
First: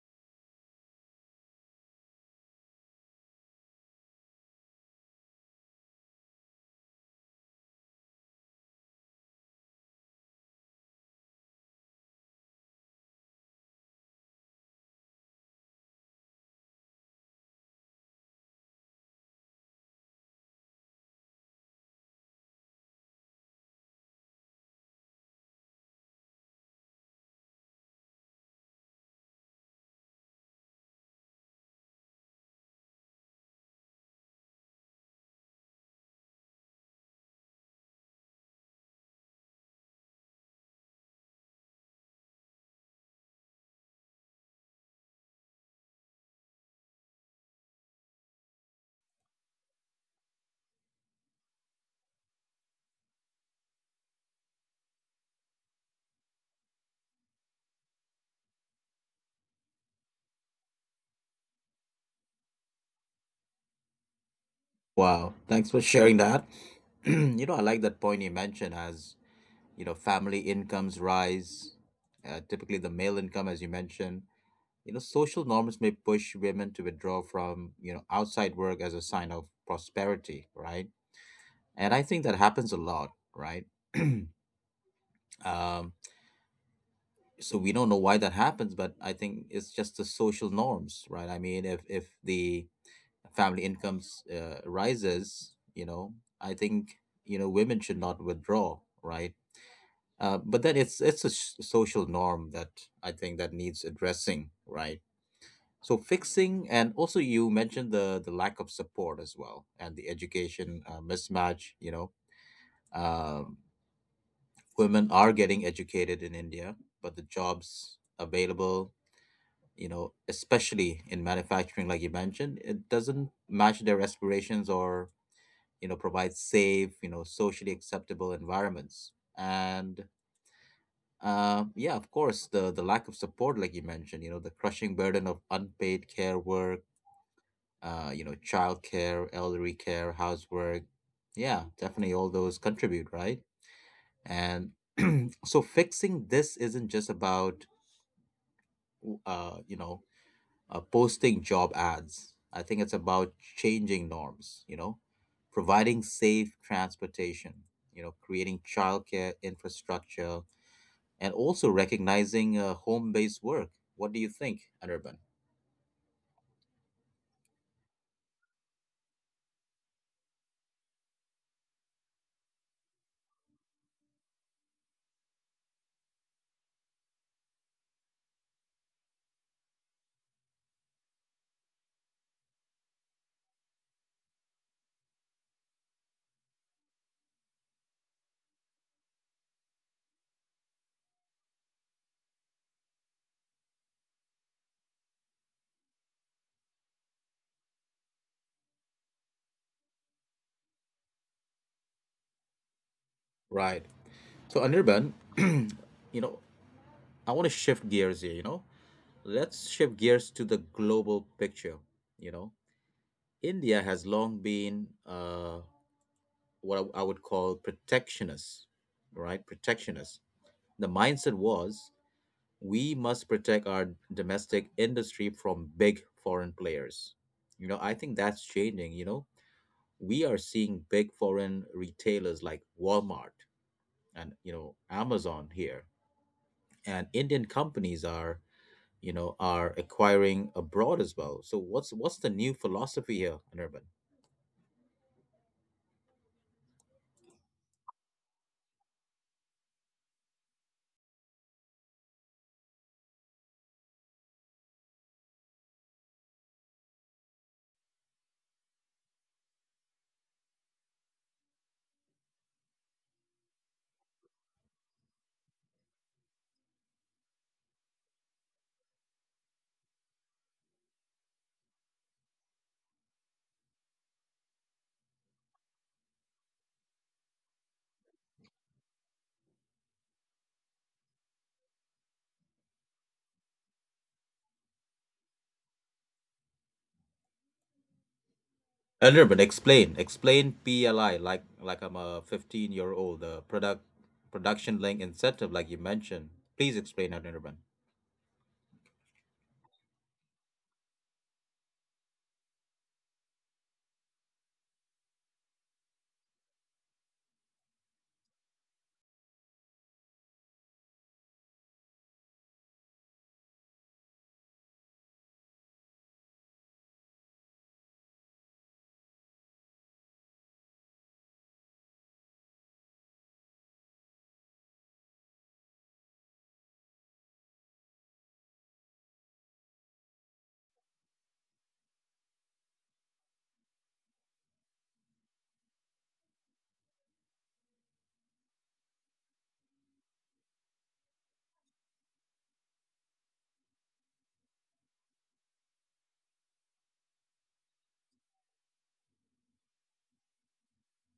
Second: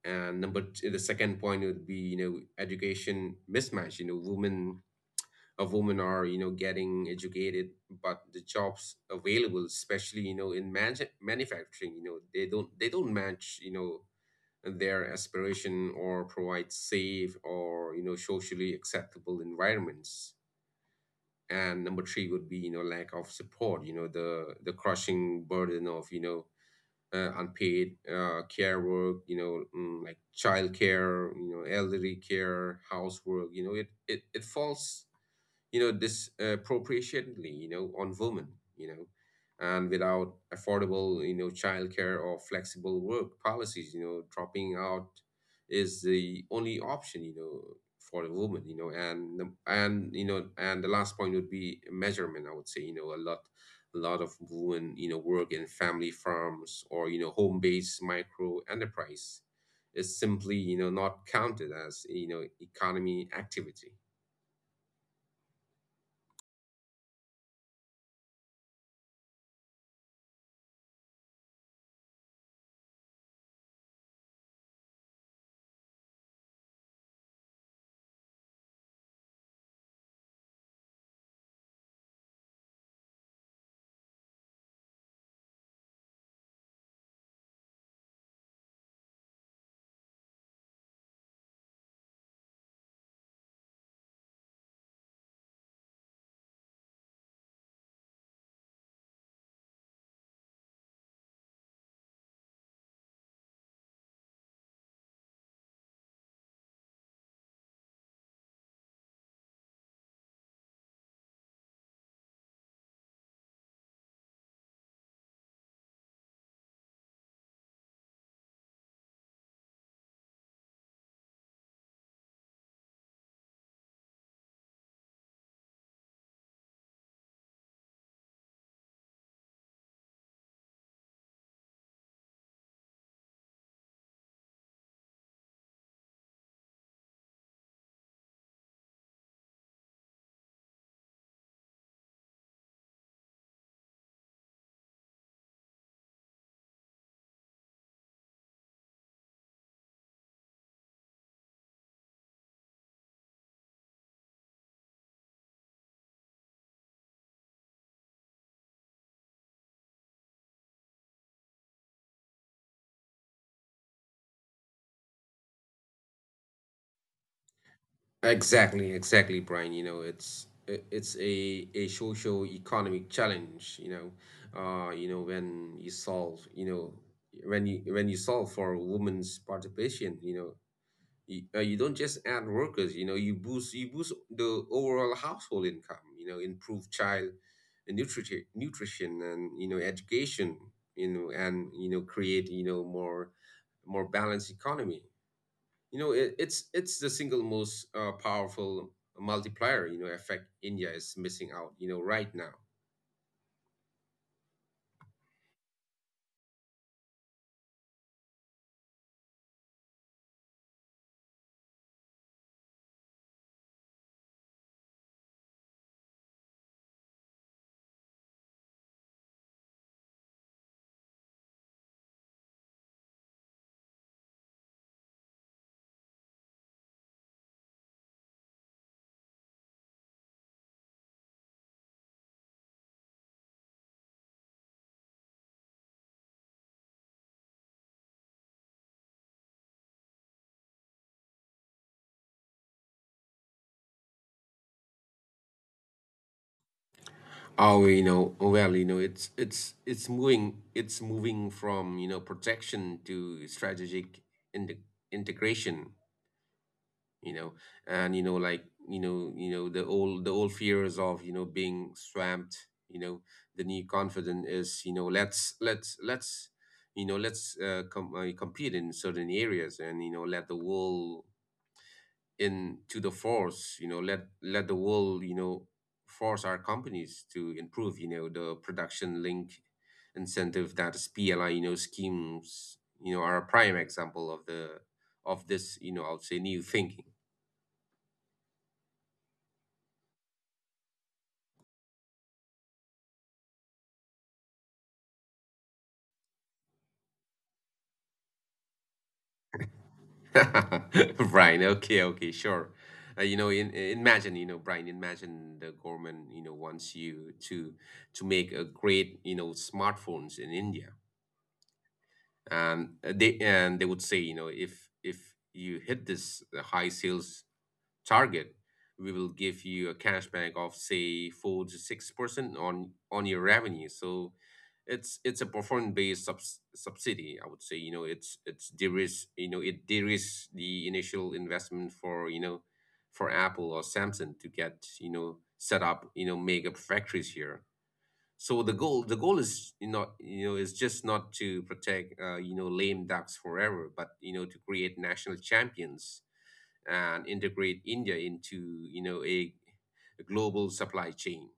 And number two, the second point would be, you know, education mismatch. You know, women are, you know, getting educated, but the jobs available, especially, you know, in manufacturing, you know, they don't match, you know, their aspiration or provide safe or, you know, socially acceptable environments. And number three would be, you know, lack of support. You know, the crushing burden of, you know, unpaid, care work. You know, like child care, you know, elderly care, housework. You know, it falls, you know, disproportionately, you know, on women, you know, and without affordable, you know, childcare or flexible work policies, you know, dropping out is the only option, you know, for a woman, you know. And the last point would be measurement. I would say, you know, a lot of women, you know, work in family farms or, you know, home-based micro enterprise is simply, you know, not counted as, you know, economy activity.
Wow, thanks for sharing that. You know, I like that point you mentioned. As, you know, family incomes rise, typically the male income, as you mentioned, you know, social norms may push women to withdraw from, you know, outside work as a sign of prosperity, right? And I think that happens a lot, right? Um, so we don't know why that happens, but I think it's just the social norms, right? I mean, if the family incomes rises, you know, I think you know women should not withdraw, right? But then it's a social norm that I think that needs addressing, right? So fixing, and also you mentioned the lack of support as well, and the education mismatch. You know, um, women are getting educated in India, but the jobs available, you know, especially in manufacturing, like you mentioned, it doesn't match their aspirations or you know provide safe, you know, socially acceptable environments. And yeah, of course, the lack of support, like you mentioned, you know, the crushing burden of unpaid care work, you know, childcare, elderly care, housework. Yeah, definitely all those contribute, right? And so fixing this isn't just about, you know, posting job ads. I think it's about changing norms, you know, providing safe transportation, you know, creating childcare infrastructure, and also recognizing home based work. What do you think, Anirban?
Exactly, exactly, Brian. You know, it's a social economic challenge. You know, you know, when you solve for women's participation, you know, you don't just add workers. You know, you boost the overall household income. You know, improve child nutrition, and, you know, education. You know, and, you know, create, you know, more balanced economy. You know, it's the single most, powerful multiplier, you know, effect India is missing out, you know, right now.
Right. So, Anirban, you know, I want to shift gears here, you know. Let's shift gears to the global picture, you know. India has long been what I would call protectionists, right? Protectionists. The mindset was we must protect our domestic industry from big foreign players. You know, I think that's changing. You know, we are seeing big foreign retailers like Walmart and, you know, Amazon here. And Indian companies are, you know, are acquiring abroad as well. So what's the new philosophy here, Anirban?
Oh, well, you know, it's moving from, you know, protection to strategic inte- integration, you know. And, you know, the old fears of, you know, being swamped, you know. The new confidence is, you know, let's compete in certain areas, and, you know, let the world into the force, you know, let the world, you know, force our companies to improve, you know, the production link incentive, that is PLI, you know, schemes, you know, are a prime example of the of this, you know, I would say, new thinking.
A little bit. Explain. Explain PLI like I'm a 15-year-old. The production link incentive, like you mentioned. Please explain, Anirban.
Brian, okay, sure. You know, imagine, you know, Brian, imagine the government, you know, wants you to make a great, you know, smartphones in India. And, they would say, you know, if you hit this, high sales target, we will give you a cashback of, say, 4 to 6% on your revenue. So it's a performance based subsidy, I would say. You know, it de-risks the initial investment for, you know, for Apple or Samsung to get, you know, set up, you know, mega factories here. So the goal is, you know, is just not to protect, you know, lame ducks forever, but, you know, to create national champions and integrate India into, you know, a global supply chain.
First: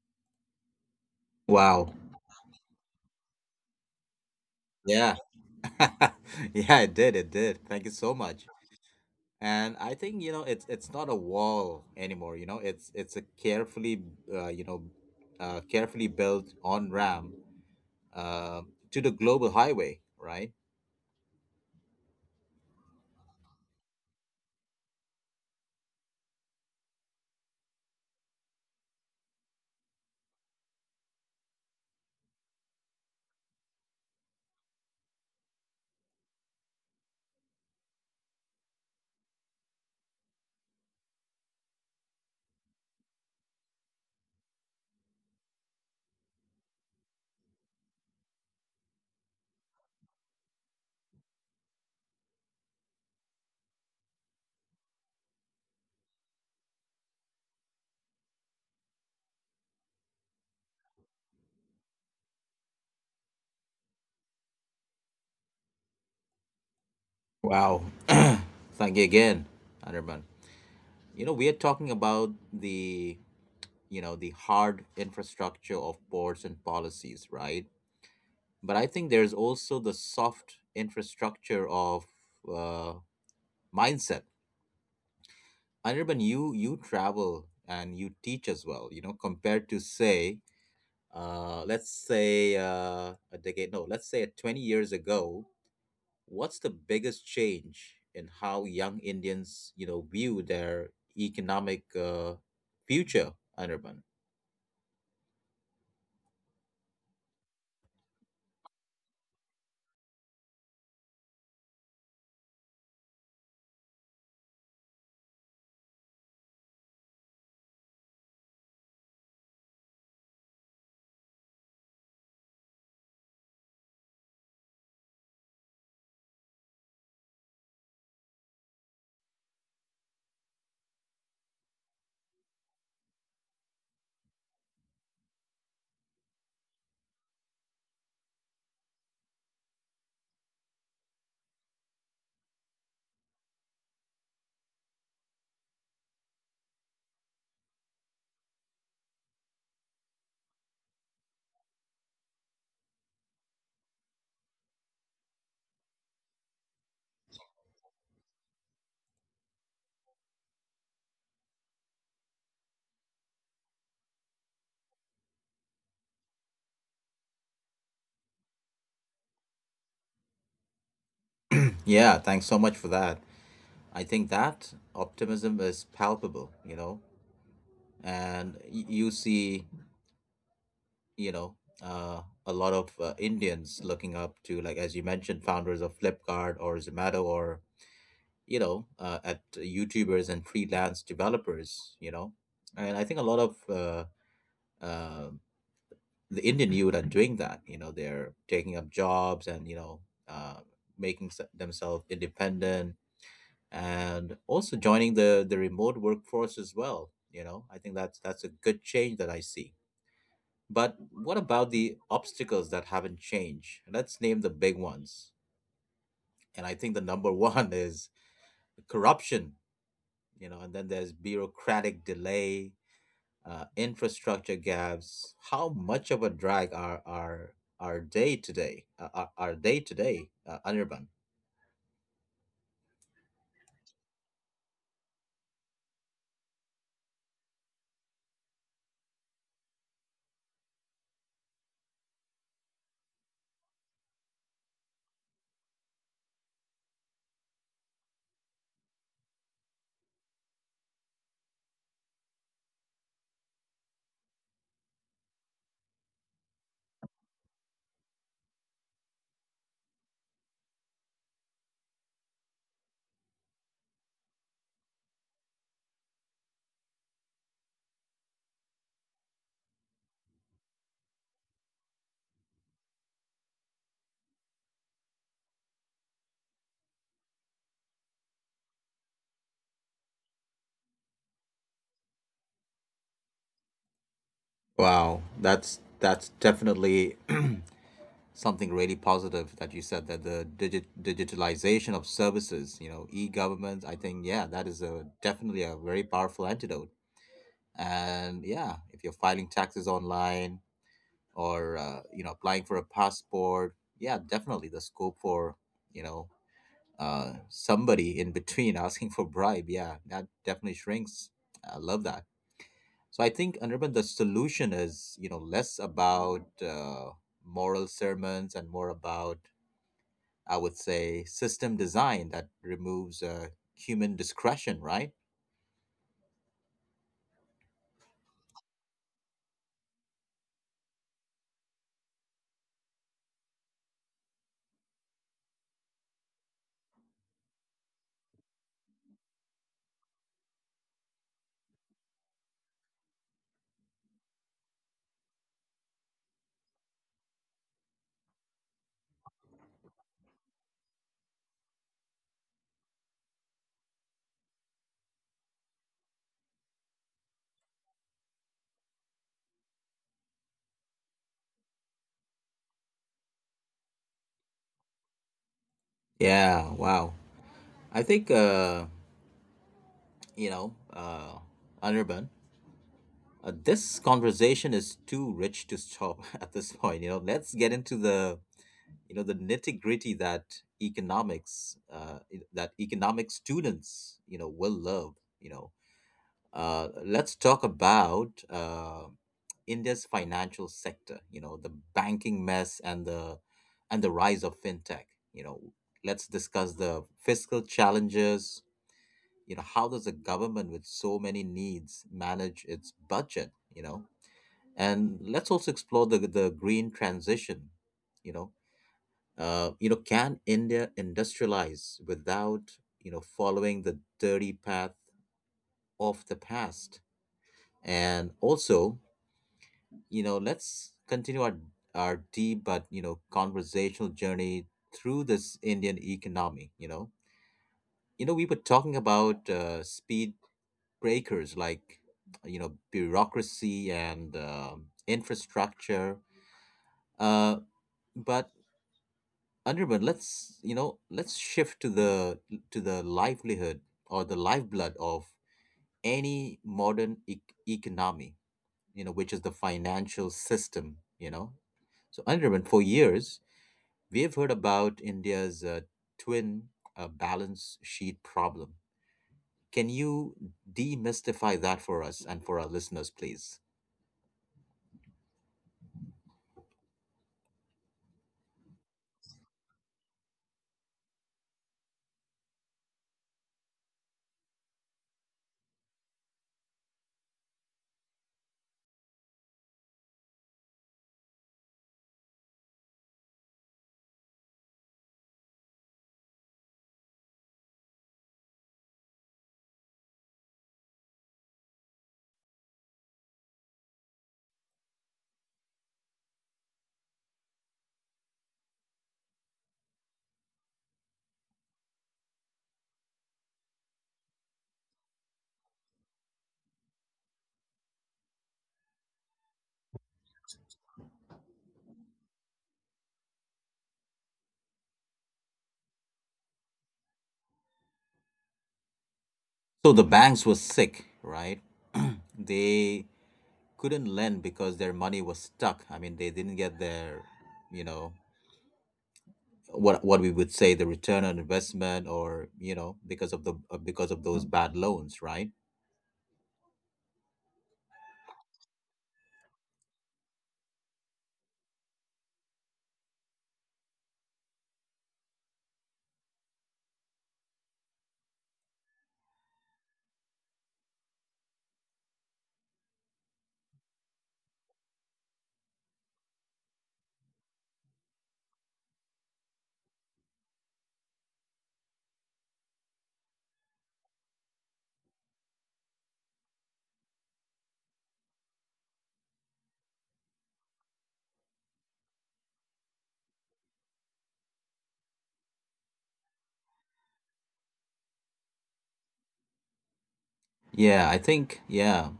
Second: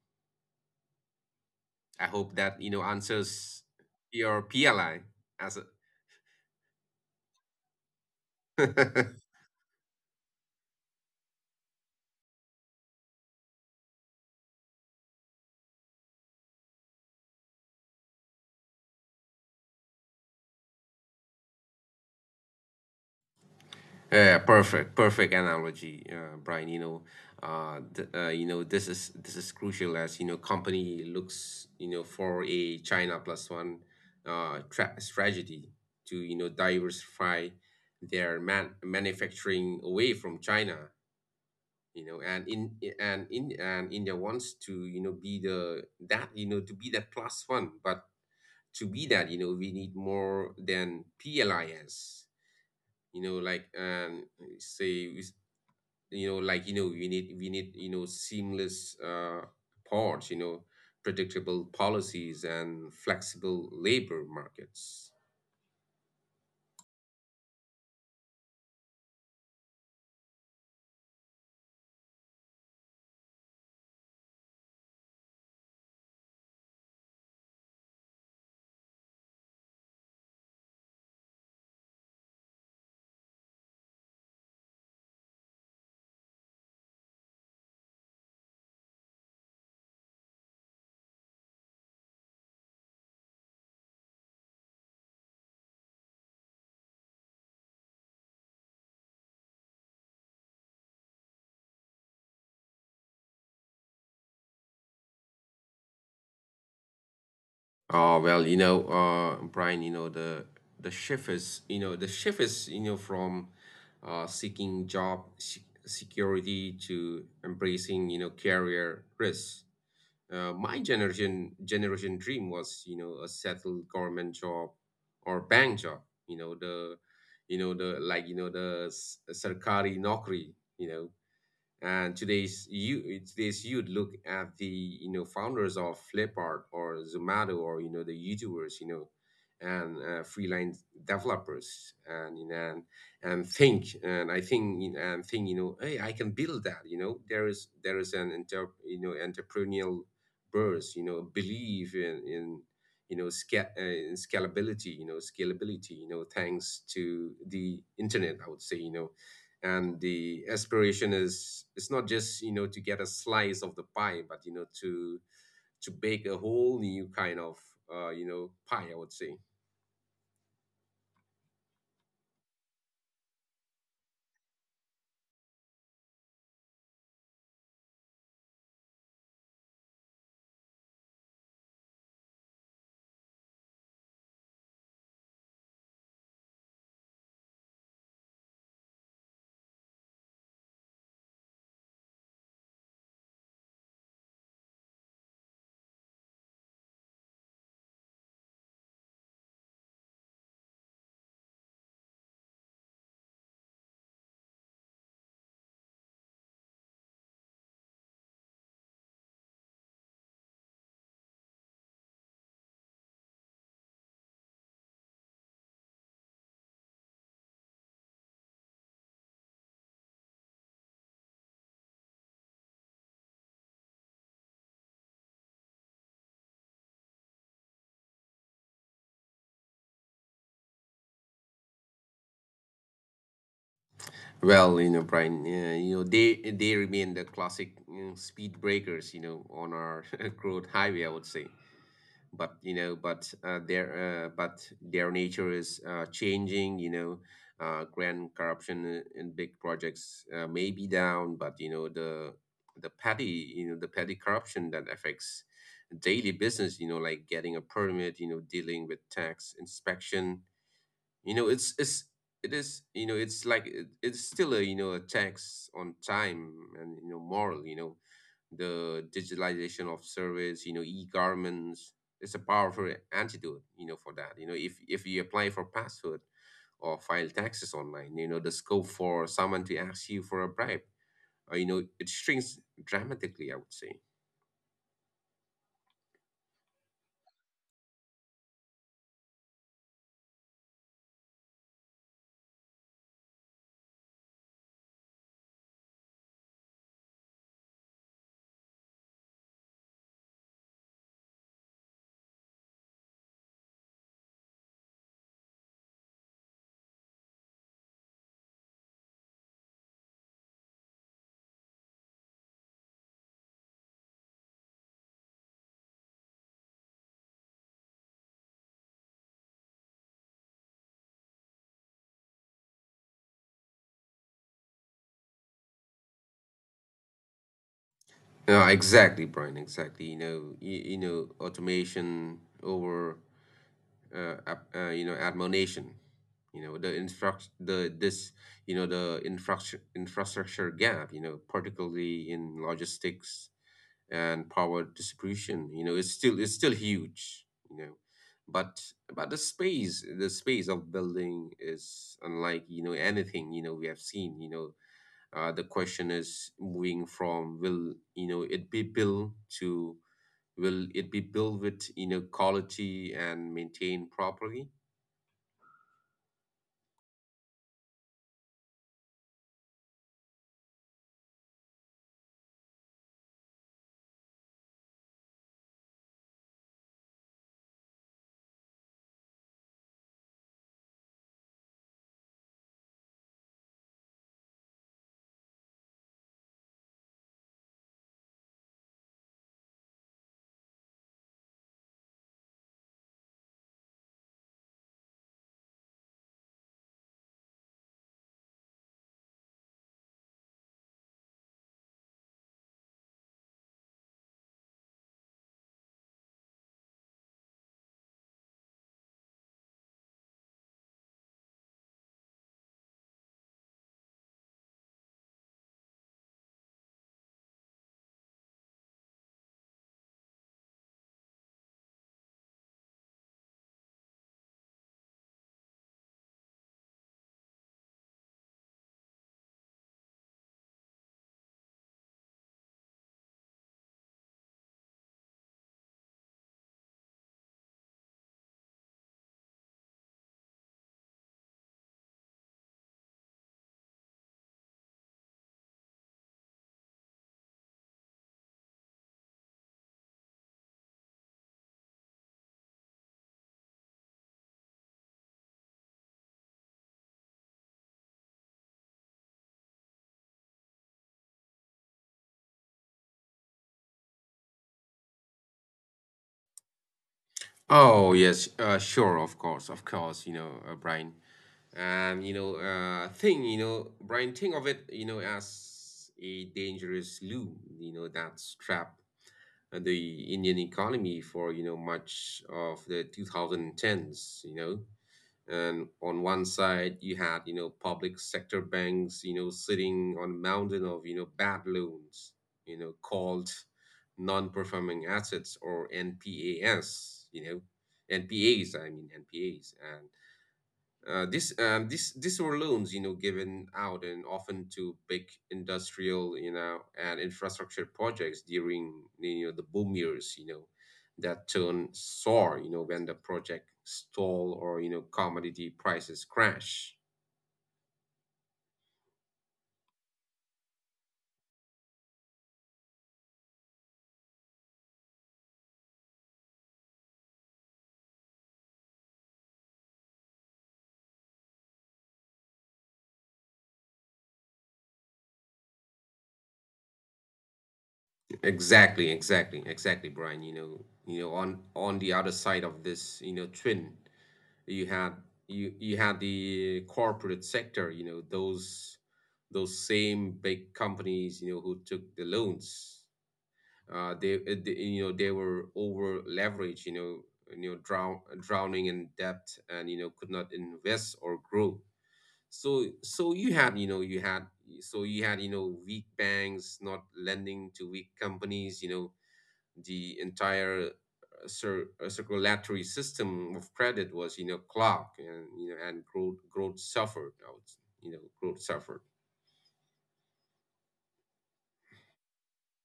Wow.
I hope that, you know, answers your PLI
Yeah.
as
Yeah, it did. It did. Thank you so much.
a
And I think, it's not a wall anymore. It's a uh, you know, carefully built on-ramp uh, to the global highway, right?
Yeah, perfect analogy, Brian. You know, you know, this is crucial, as, you know, company looks, you know, for a China plus one, strategy to, you know, diversify their manufacturing away from China. You know, and India wants to, you know, be that plus one, but to be that, you know, we need more than PLIs. You know, like and say, you know, we need, you know, seamless, ports, you know, predictable policies, and flexible labor markets.
Wow. Thank you again, Anirban. We are talking about the hard infrastructure of boards and policies, right? But I think there's also the soft infrastructure of uh, mindset. Anirban, you travel and you teach as well. Compared to say, let's say a decade, no, let's say 20 years ago, what's the biggest change in how young Indians, view their economic future, Anirban?
Oh, well, you know, Brian, you know, the shift is you know the shift is, you know, from, seeking job security, to embracing, you know, career risks. My generation dream was, you know, a settled government job or bank job. You know the, you know, the sarkari nokri. You know, and today's youth look at the, you know, founders of Flipkart or Zomato or, you know, the YouTubers, you know, and, freelance developers, and, you know, and think and I think, you know, hey, I can build that. You know, there is an you know, entrepreneurial burst, you know, belief in scalability, you know, scalability you know, thanks to the internet, I would say, you know. And the aspiration is, it's not just, you know, to get a slice of the pie, but, you know, to bake a whole new kind of, you know, pie, I would say.
Yeah, thanks so much for that. I think that optimism is palpable, and you see, you know, a lot of Indians looking up to, like, as you mentioned, founders of Flipkart or Zomato or, at YouTubers and freelance developers. And I think a lot of uh, the Indian youth are doing that, they're taking up jobs and, uh, making themselves independent and also joining the remote workforce as well. I think that's a good change that I see. But what about the obstacles that haven't changed? Let's name the big ones. And I think the number one is corruption. And then there's bureaucratic delay, infrastructure gaps. How much of a drag are our day today, Anirban?
Well, you know, Brian, you know, they remain the classic, you know, speed breakers, you know, on our growth highway, I would say. But, you know, but their nature is, changing, you know. Grand corruption in big projects, may be down, but, you know, the petty corruption that affects daily business, you know, like getting a permit, you know, dealing with tax inspection, you know, it's it is you know it's like it, it's still a, you know, a tax on time and, you know, moral, you know. The digitalization of service, you know, e-governments. It's a powerful antidote, you know, for that. You know, if you apply for password or file taxes online, you know, the scope for someone to ask you for a bribe, you know, it shrinks dramatically, I would say.
Wow, that's definitely something really positive that you said, that the digitalization of services, e-government. I think, yeah, that is a definitely a very powerful antidote. And yeah, if you're filing taxes online or applying for a passport, yeah, definitely the scope for you know somebody in between asking for bribe, yeah, that definitely shrinks. I love that. So I think, Anirban, the solution is less about moral sermons and more about, I would say, system design that removes human discretion, right?
Yeah, exactly, Brian. Exactly. You know, you know, automation over, you know, admonition. You know, the infrastructure gap. You know, particularly in logistics and power distribution. It's still huge. But the space of building is unlike anything we have seen. The question is moving from will it be built to will it be built with quality and maintained properly?
Yeah, wow. I think, you know, uh, Anirban, this conversation is too rich to stop at this point. Let's get into the nitty gritty that economics, uh, economic students, you know, will love, you know. Let's talk about India's financial sector. The banking mess and the rise of fintech. You know, let's discuss the fiscal challenges. How does a government with so many needs manage its budget? And let's also explore the green transition. You know, can India industrialize without following the dirty path of the past? And also, let's continue our deep but conversational journey through this Indian economy. We were talking about speed breakers like bureaucracy and infrastructure, uh, but Anirban, let's you know let's shift to the livelihood or the lifeblood of any modern economy. Which is the financial system. So Anirban, for years we have heard about India's twin balance sheet problem. Can you demystify that for us and for our listeners, please?
Oh yes, sure, of course, Brian. Brian, think of it, as a dangerous loop, that's trapped the Indian economy for much of the 2010s, And on one side you had public sector banks sitting on a mountain of bad loans called non-performing assets or npas. Npas and this this these were loans, given out and often to big industrial, and infrastructure projects during the boom years, that turn sour, when the project stall or commodity prices crash.
So the banks were sick, right? They couldn't lend because their money was stuck. I mean, they didn't get their, you know, what we would say, the return on investment, or because of the because of those bad loans, right?
Exactly, exactly, exactly, Brian. On the other side of this, twin. You have you have the corporate sector, those same big companies who took the loans. They You know they were over leveraged. Drowning in debt and could not invest or grow. So you had weak banks not lending to weak companies. The entire circulatory system of credit was clogged, and growth suffered. I would, s- you know Growth suffered.
Yeah, I think, yeah,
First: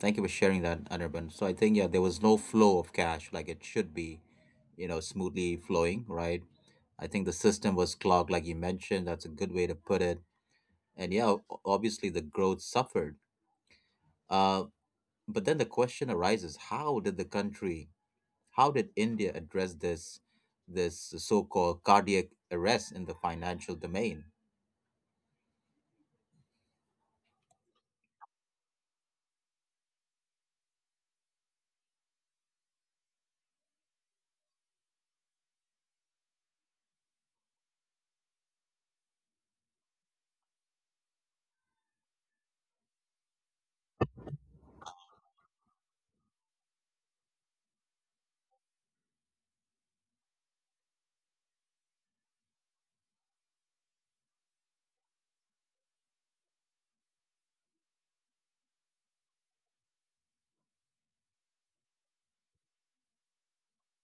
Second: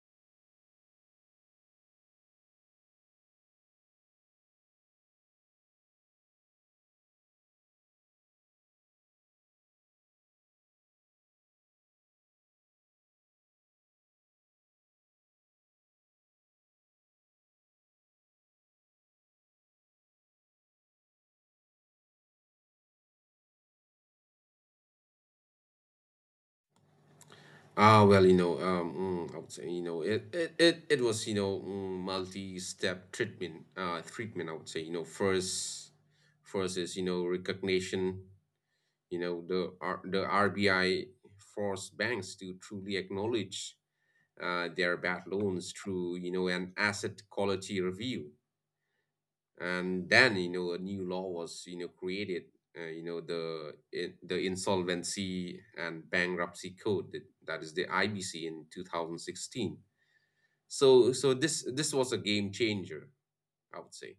thank you for sharing that, Anirban. So I think, yeah, there was no flow of cash like it should be, smoothly flowing, right. I think the system was clogged, like you mentioned. That's a good way to put it. And yeah, obviously the growth suffered. uh but then the question arises: how did India address this so-called cardiac arrest in the financial domain?
I would say it was multi-step treatment. I would say. First, is recognition. The the RBI forced banks to truly acknowledge their bad loans through an asset quality review. And then a new law was created, the the insolvency and bankruptcy code, that, is the IBC, in 2016. So this was a game changer, I would say.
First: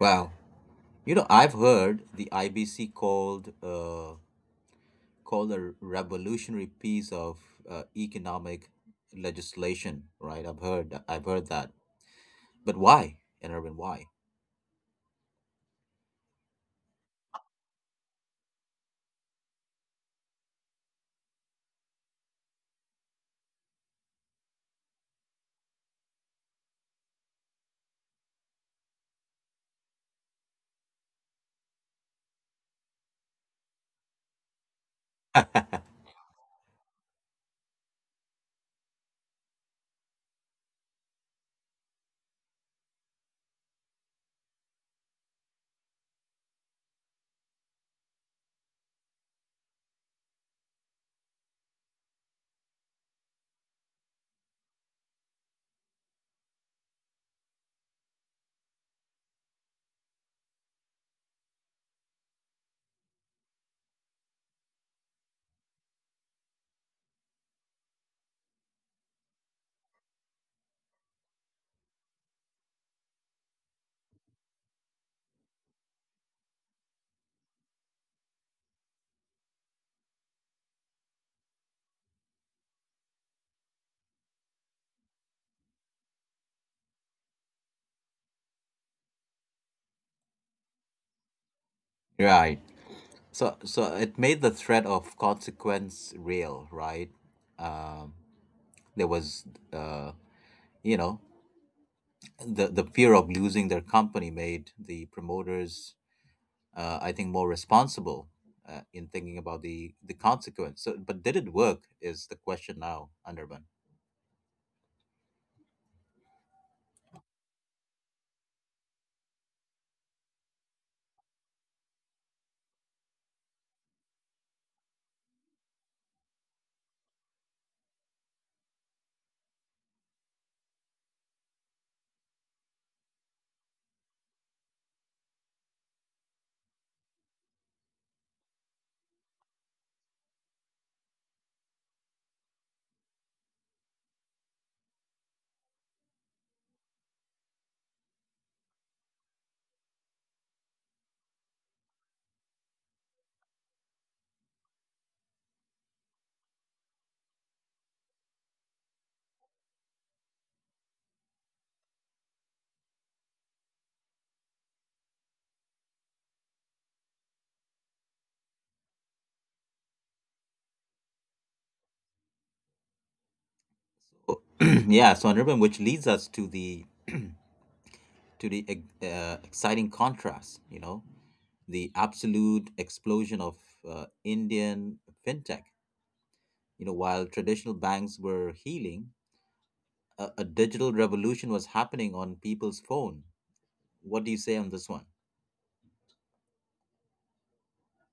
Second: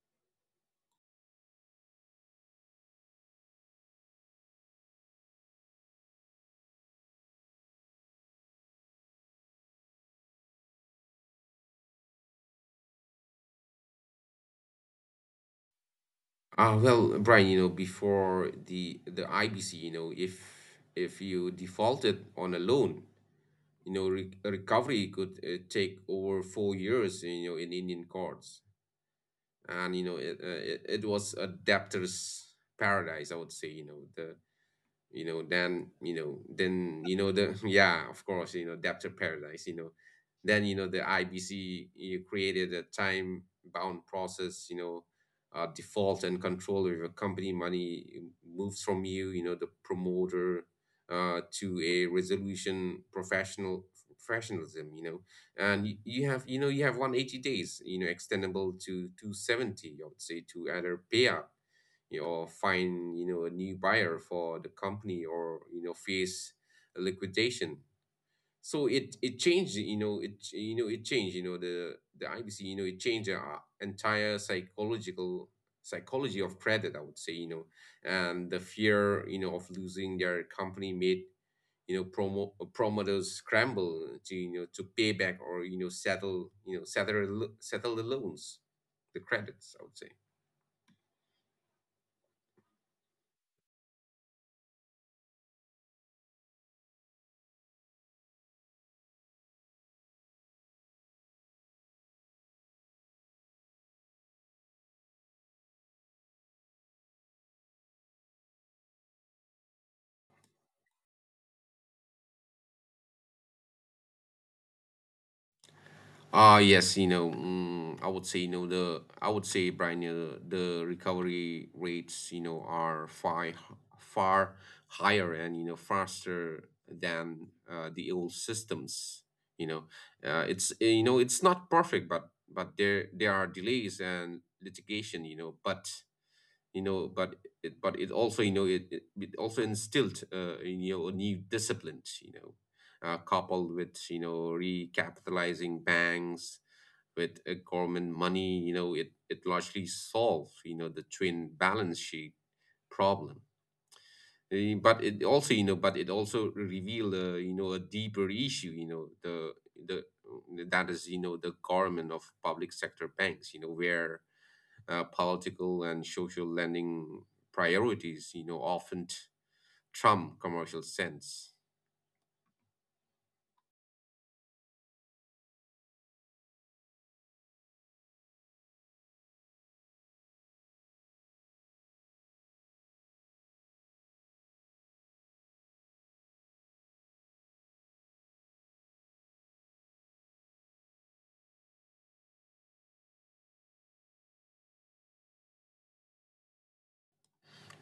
Wow. I've heard the IBC called a revolutionary piece of economic legislation, right? I've heard that. But why, and Irvin, why?
Ah well Brian, before the IBC, if you defaulted on a loan, recovery could take over 4 years in Indian courts. And it, it was a debtor's paradise, I would say. You know the you know then you know then you know The yeah, of course, debtor paradise. The IBC you created a time bound process. Default and control over company money moves from the promoter to a resolution professional. Professionalism you know And you have you have 180 days, extendable to 270, I would say, to either payout or find a new buyer for the company, or face a liquidation. So it changed you know it ch- you know it changed the ibc you know it changed our entire psychological psychology of credit, I would say. And the fear of losing their company made promoters scramble to to pay back or settle the loans, the credits, I would say.
Right. So it made the threat of consequence real, right? Um, there was, uh, you know, the fear of losing their company made the promoters, I think, more responsible. In thinking about the consequence, so but did it work? Is the question now, Anirban?
Ah, yes, I would say, you know, the I would say, Brian, the recovery rates, are far far higher and faster than the old systems. You know, it's it's not perfect, but there are delays and litigation. But it but it also, it also instilled a new discipline. Coupled with recapitalizing banks with government money, it, largely solves the twin balance sheet problem. But it also revealed, a deeper issue, you know, the that is, the government of public sector banks, where political and social lending priorities, often trump commercial sense.
Yeah, so honorable, which leads us to the exciting contrast, the absolute explosion of Indian fintech. While traditional banks were healing, a digital revolution was happening on people's phone. What do you say on this one?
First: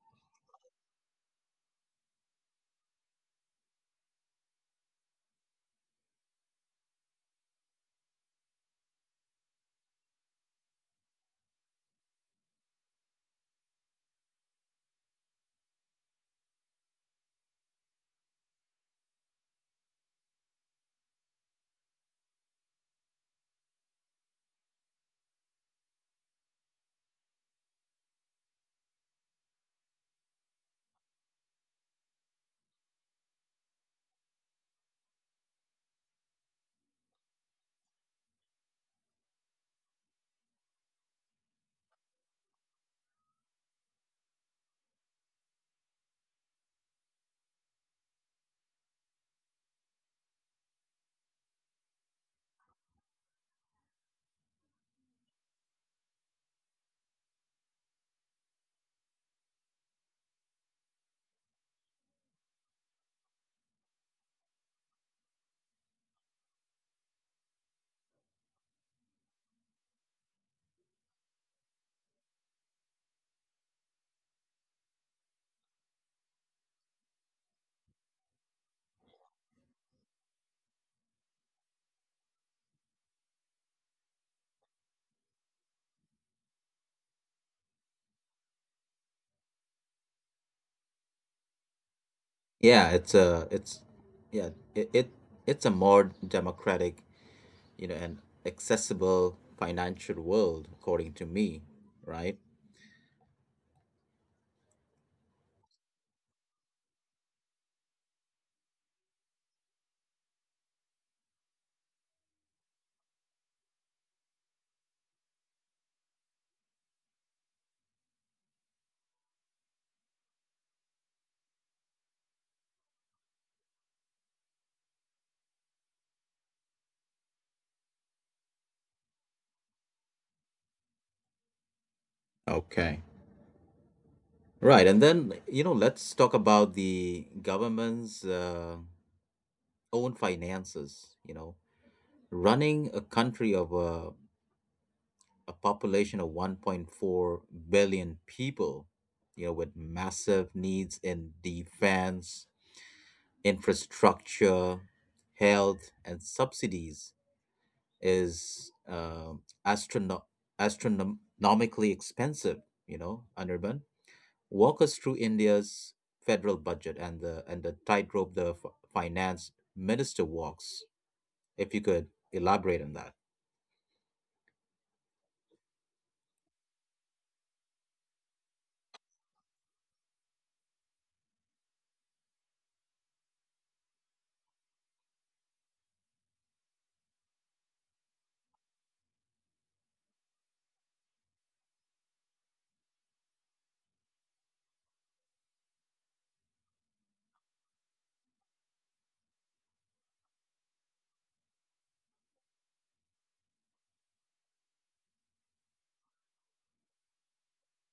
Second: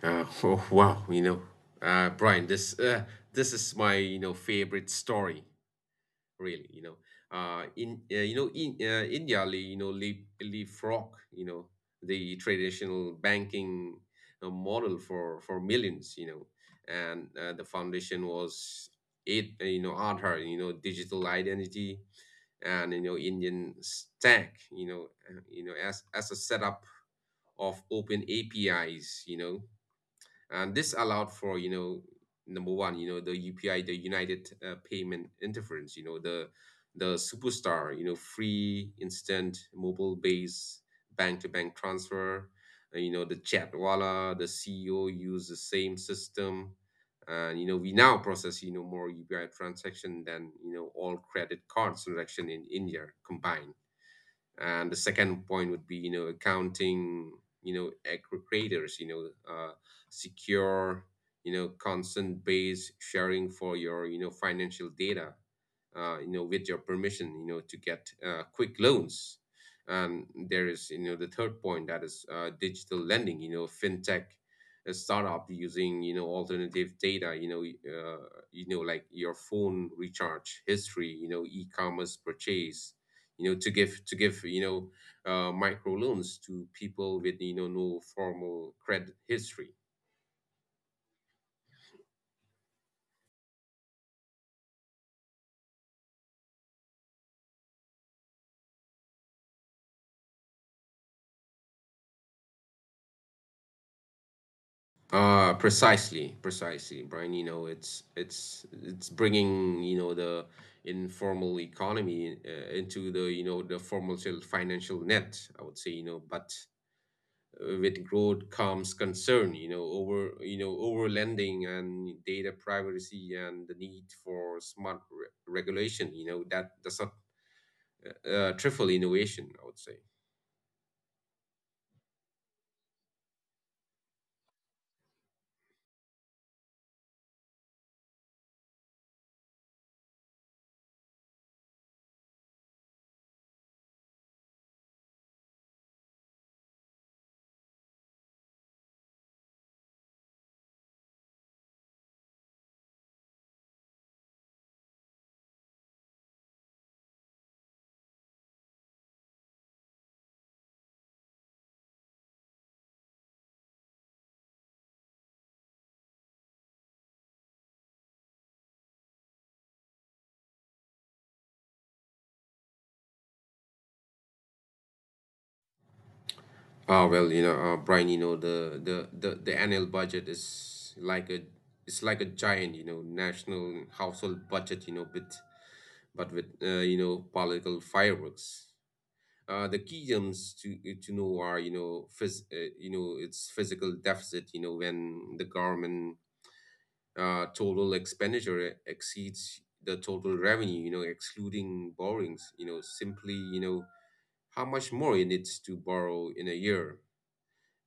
Oh, wow, Brian, this is my favorite story. Really. You know in you know in India leapfrog the traditional banking model for millions. And the foundation was it you know Aadhaar, digital identity, and Indian stack, as a setup of open APIs. And this allowed for number one, the UPI, the United Payment Interference, the superstar, free instant mobile based bank to bank transfer. The Chatwala, the CEO use the same system, and we now process more UPI transaction than all credit cards transaction in India combined. And the second point would be accounting, aggregators, secure consent based sharing for your financial data, with your permission, to get quick loans. And there is, the third point, that is digital lending. Fintech, a startup using, alternative data. Uh, like your phone recharge history. E-commerce purchase. To give to give micro loans to people with no formal credit history.
Yeah, it's a it's yeah it it's a more democratic, and accessible financial world, according to me, right?
Precisely, precisely, Brian. It's bringing the informal economy into the the formal financial net, I would say. But with growth comes concern, over over lending and data privacy and the need for smart regulation, that does not trifle innovation, I would say.
Okay. Right, and then let's talk about the government's own finances. Running a country of a population of 1.4 billion people, with massive needs in defense, infrastructure, health, and subsidies is astrono- astronomically expensive, Anirban. Walk us through India's federal budget and the tightrope the finance minister walks, if you could elaborate on that.
Ah, well, Brian, the annual budget is like a it's like a giant, national household budget, but with political fireworks. The key terms to know are its physical deficit, when the government total expenditure exceeds the total revenue, excluding borrowings, simply how much more it needs to borrow in a year.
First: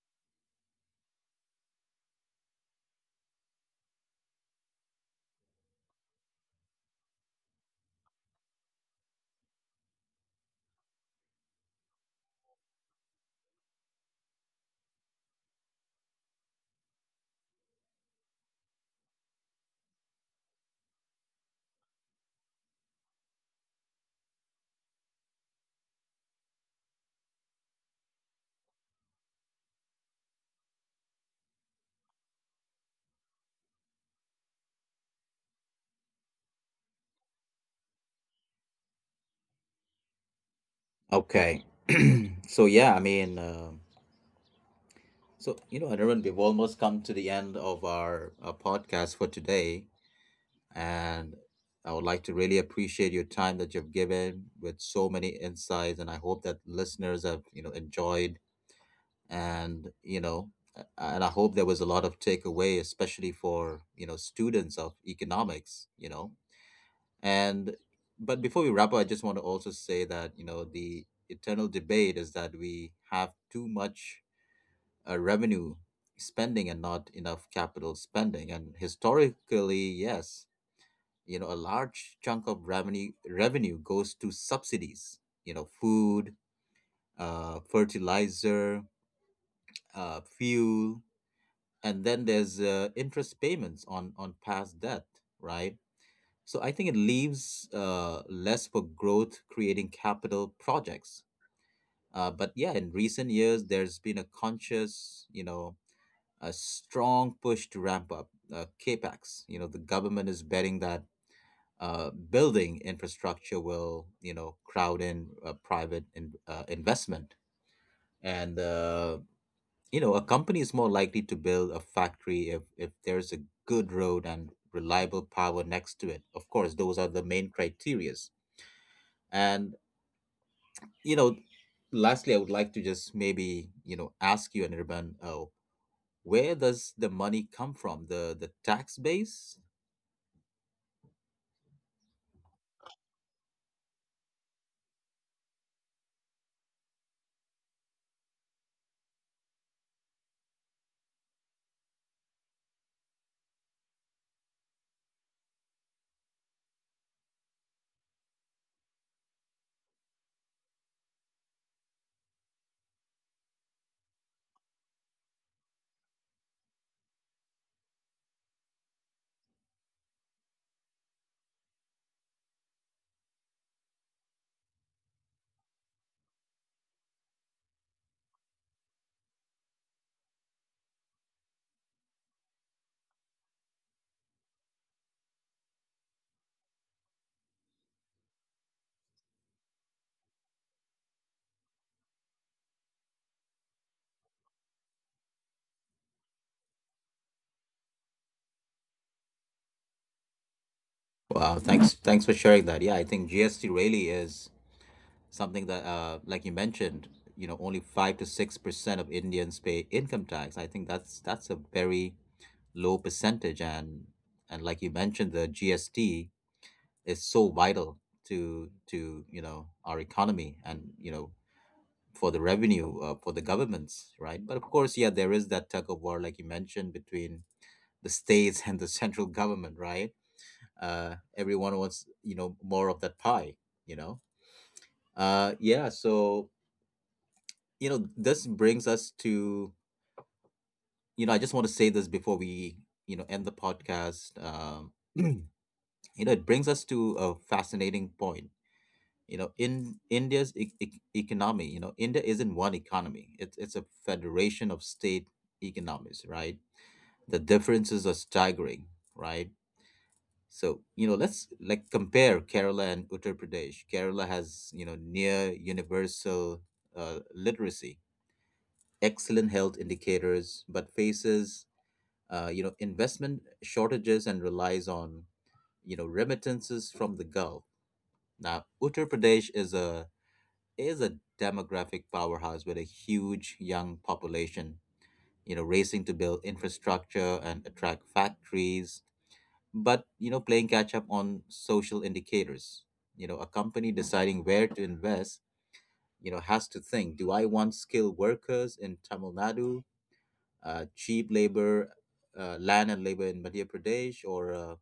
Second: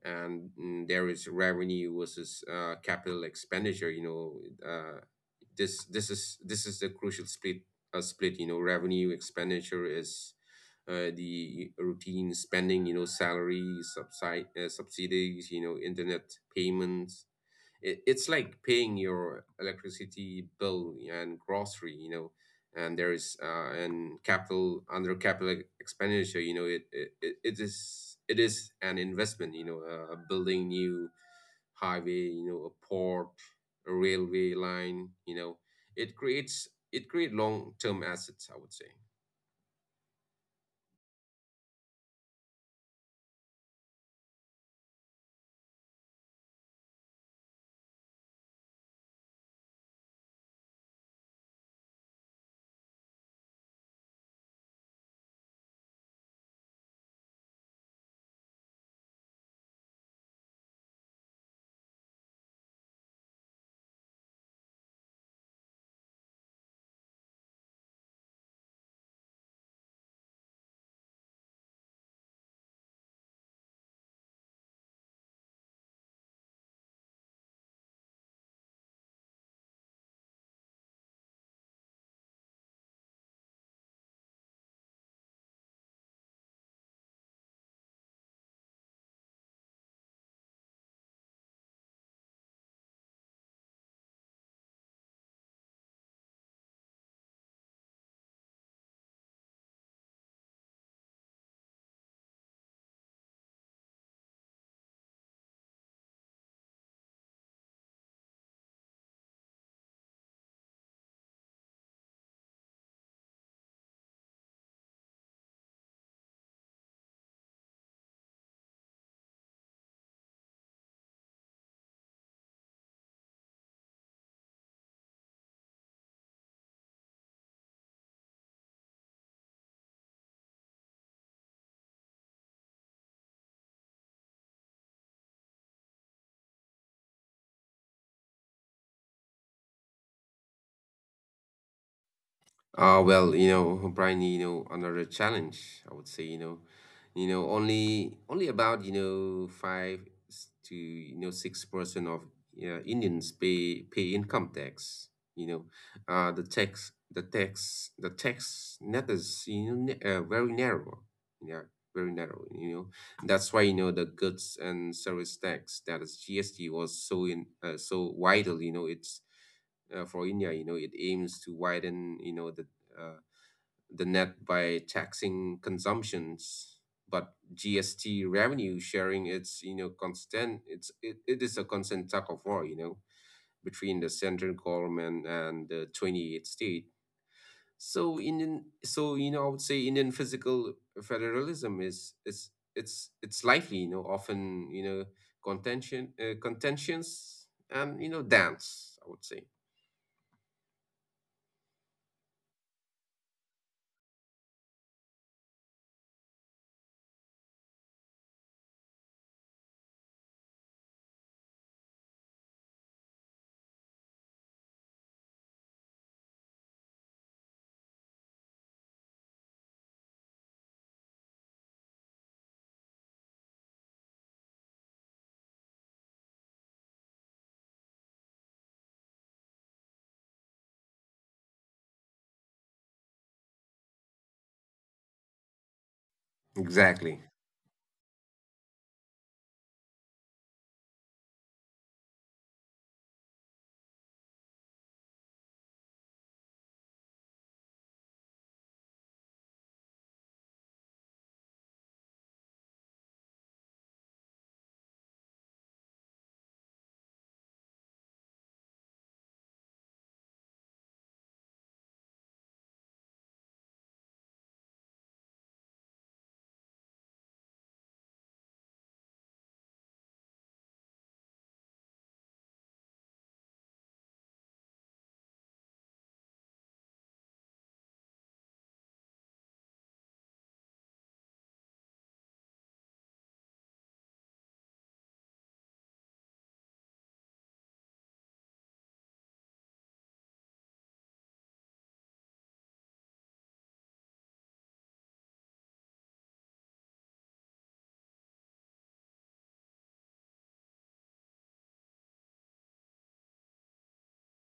And there is revenue versus capital expenditure. Uh, this is the crucial split. You know, revenue expenditure is the routine spending, salary, subside subsidies, internet payments. It, it's like paying your electricity bill and grocery. And there is, and capital under capital expenditure, it is an investment, building new highway, a port, a railway line. It create long term assets, I would say.
Okay. So yeah, I mean, Anirban, we've almost come to the end of our, podcast for today, and I would like to really appreciate your time that you've given with so many insights, and I hope that listeners have enjoyed, and you know, and I hope there was a lot of takeaway, especially for students of economics, you know, and but before we wrap up, I just want to also say that the eternal debate is that we have too much revenue spending and not enough capital spending. And historically, yes, a large chunk of revenue goes to subsidies. Food, fertilizer, fuel, and then there's interest payments on past debt, right? So I think it leaves less for growth creating capital projects. But yeah, in recent years, there's been a conscious, a strong push to ramp up capex. The government is betting that building infrastructure will, crowd in private investment, and a company is more likely to build a factory if there's a good road and reliable power next to it. Of course, those are the main criterias, and you know. Lastly, I would like to just maybe ask you, Anirban, where does the money come from? The tax base.
Well, Brian, another challenge, I would say, only about, five to, 6% of Indians pay income tax. You know, the tax net is, very narrow. Yeah, very narrow. That's why the goods and service tax, that is GST, was so in so widely, it's for India. It aims to widen, uh, the net by taxing consumptions, but GST revenue sharing, it's constant. It is a constant tug of war, between the central government and the 28 state. So Indian, so you know, I would say Indian physical federalism is it's lively. Often contentions and dance, I would say.
Wow, thanks for sharing that. Yeah, I think GST really is something that, like you mentioned, only 5 to 6% of Indians pay income tax. I think that's a very low percentage, and like you mentioned, the GST is so vital to our economy and, for the revenue for the governments, right? But of course, yeah, there is that tug of war, like you mentioned, between the states and the central government, right? Everyone wants more of that pie, you know yeah, so
Exactly.
this brings us to — I just want to say this before we end the podcast. It brings us to a fascinating point in India's economy. India isn't one economy, it's a federation of state economies, right. The differences are staggering, right. So, let's like compare Kerala and Uttar Pradesh. Kerala has, near universal literacy, excellent health indicators, but faces, investment shortages and relies on, remittances from the Gulf. Now, Uttar Pradesh is a demographic powerhouse with a huge young population, racing to build infrastructure and attract factories but playing catch up on social indicators. A company deciding where to invest has to think: do I want skilled workers in Tamil Nadu, cheap labor, land and labor in Madhya Pradesh, or uh,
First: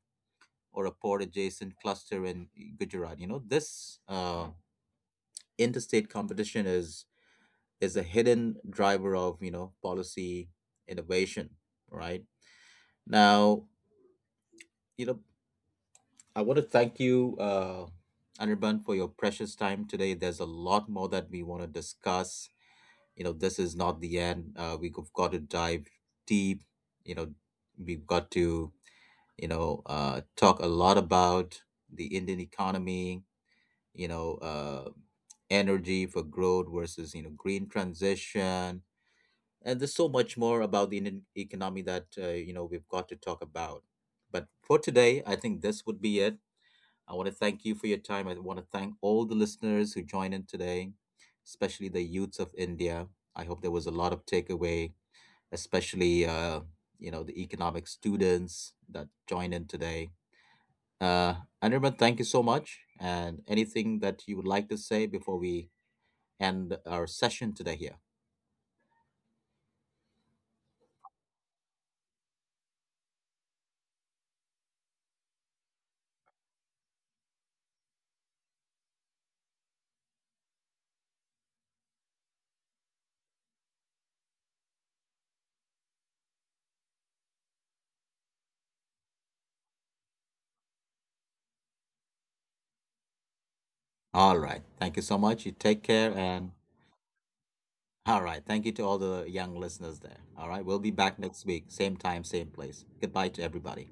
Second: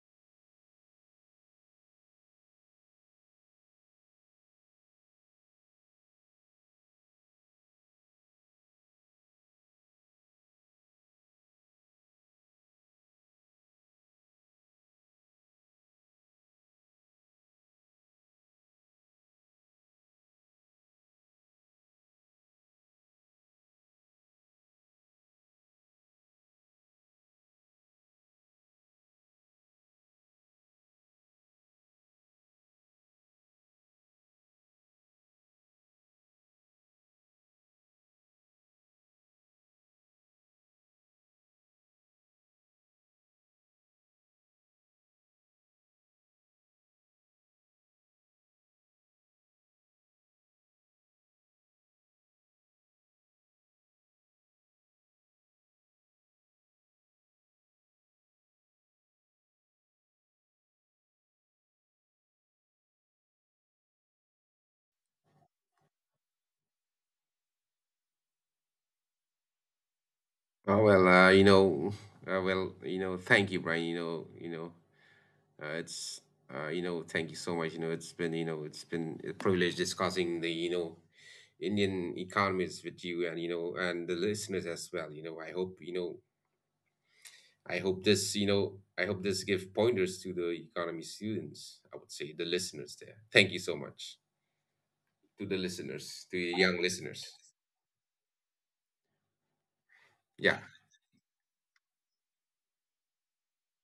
or a port adjacent cluster in Gujarat? This uh, interstate competition is a hidden driver of policy innovation, right. Now, you know I want to thank you, Anirban, for your precious time today. There's a lot more that we want to discuss. This is not the end. We've got to dive deep. You know, we've got to, talk a lot about the Indian economy, you know, uh, energy for growth versus, green transition. And there's so much more about the Indian economy that, we've got to talk about. But for today, I think this would be it. I want to thank you for your time. I want to thank all the listeners who joined in today, especially the youths of India. I hope there was a lot of takeaway, especially the economic students that joined in today. Uh, Anirban, thank you so much. And anything that you would like to say before we end our session today here?
Oh well, thank you, Brian. You know, it's you know, Thank you so much. It's been a privilege discussing the, Indian economies with you, and and the listeners as well. You know, I hope, you know, I hope this, you know, I hope this give pointers to the economy students, I would say, the listeners there. Thank you so much,
All right. Thank you so much. You
to the
take care
listeners, to
and—
the young listeners.
All right. Thank you to all the young listeners there. All right.
Yeah.
We'll be back next week, same time, same place. Goodbye to everybody.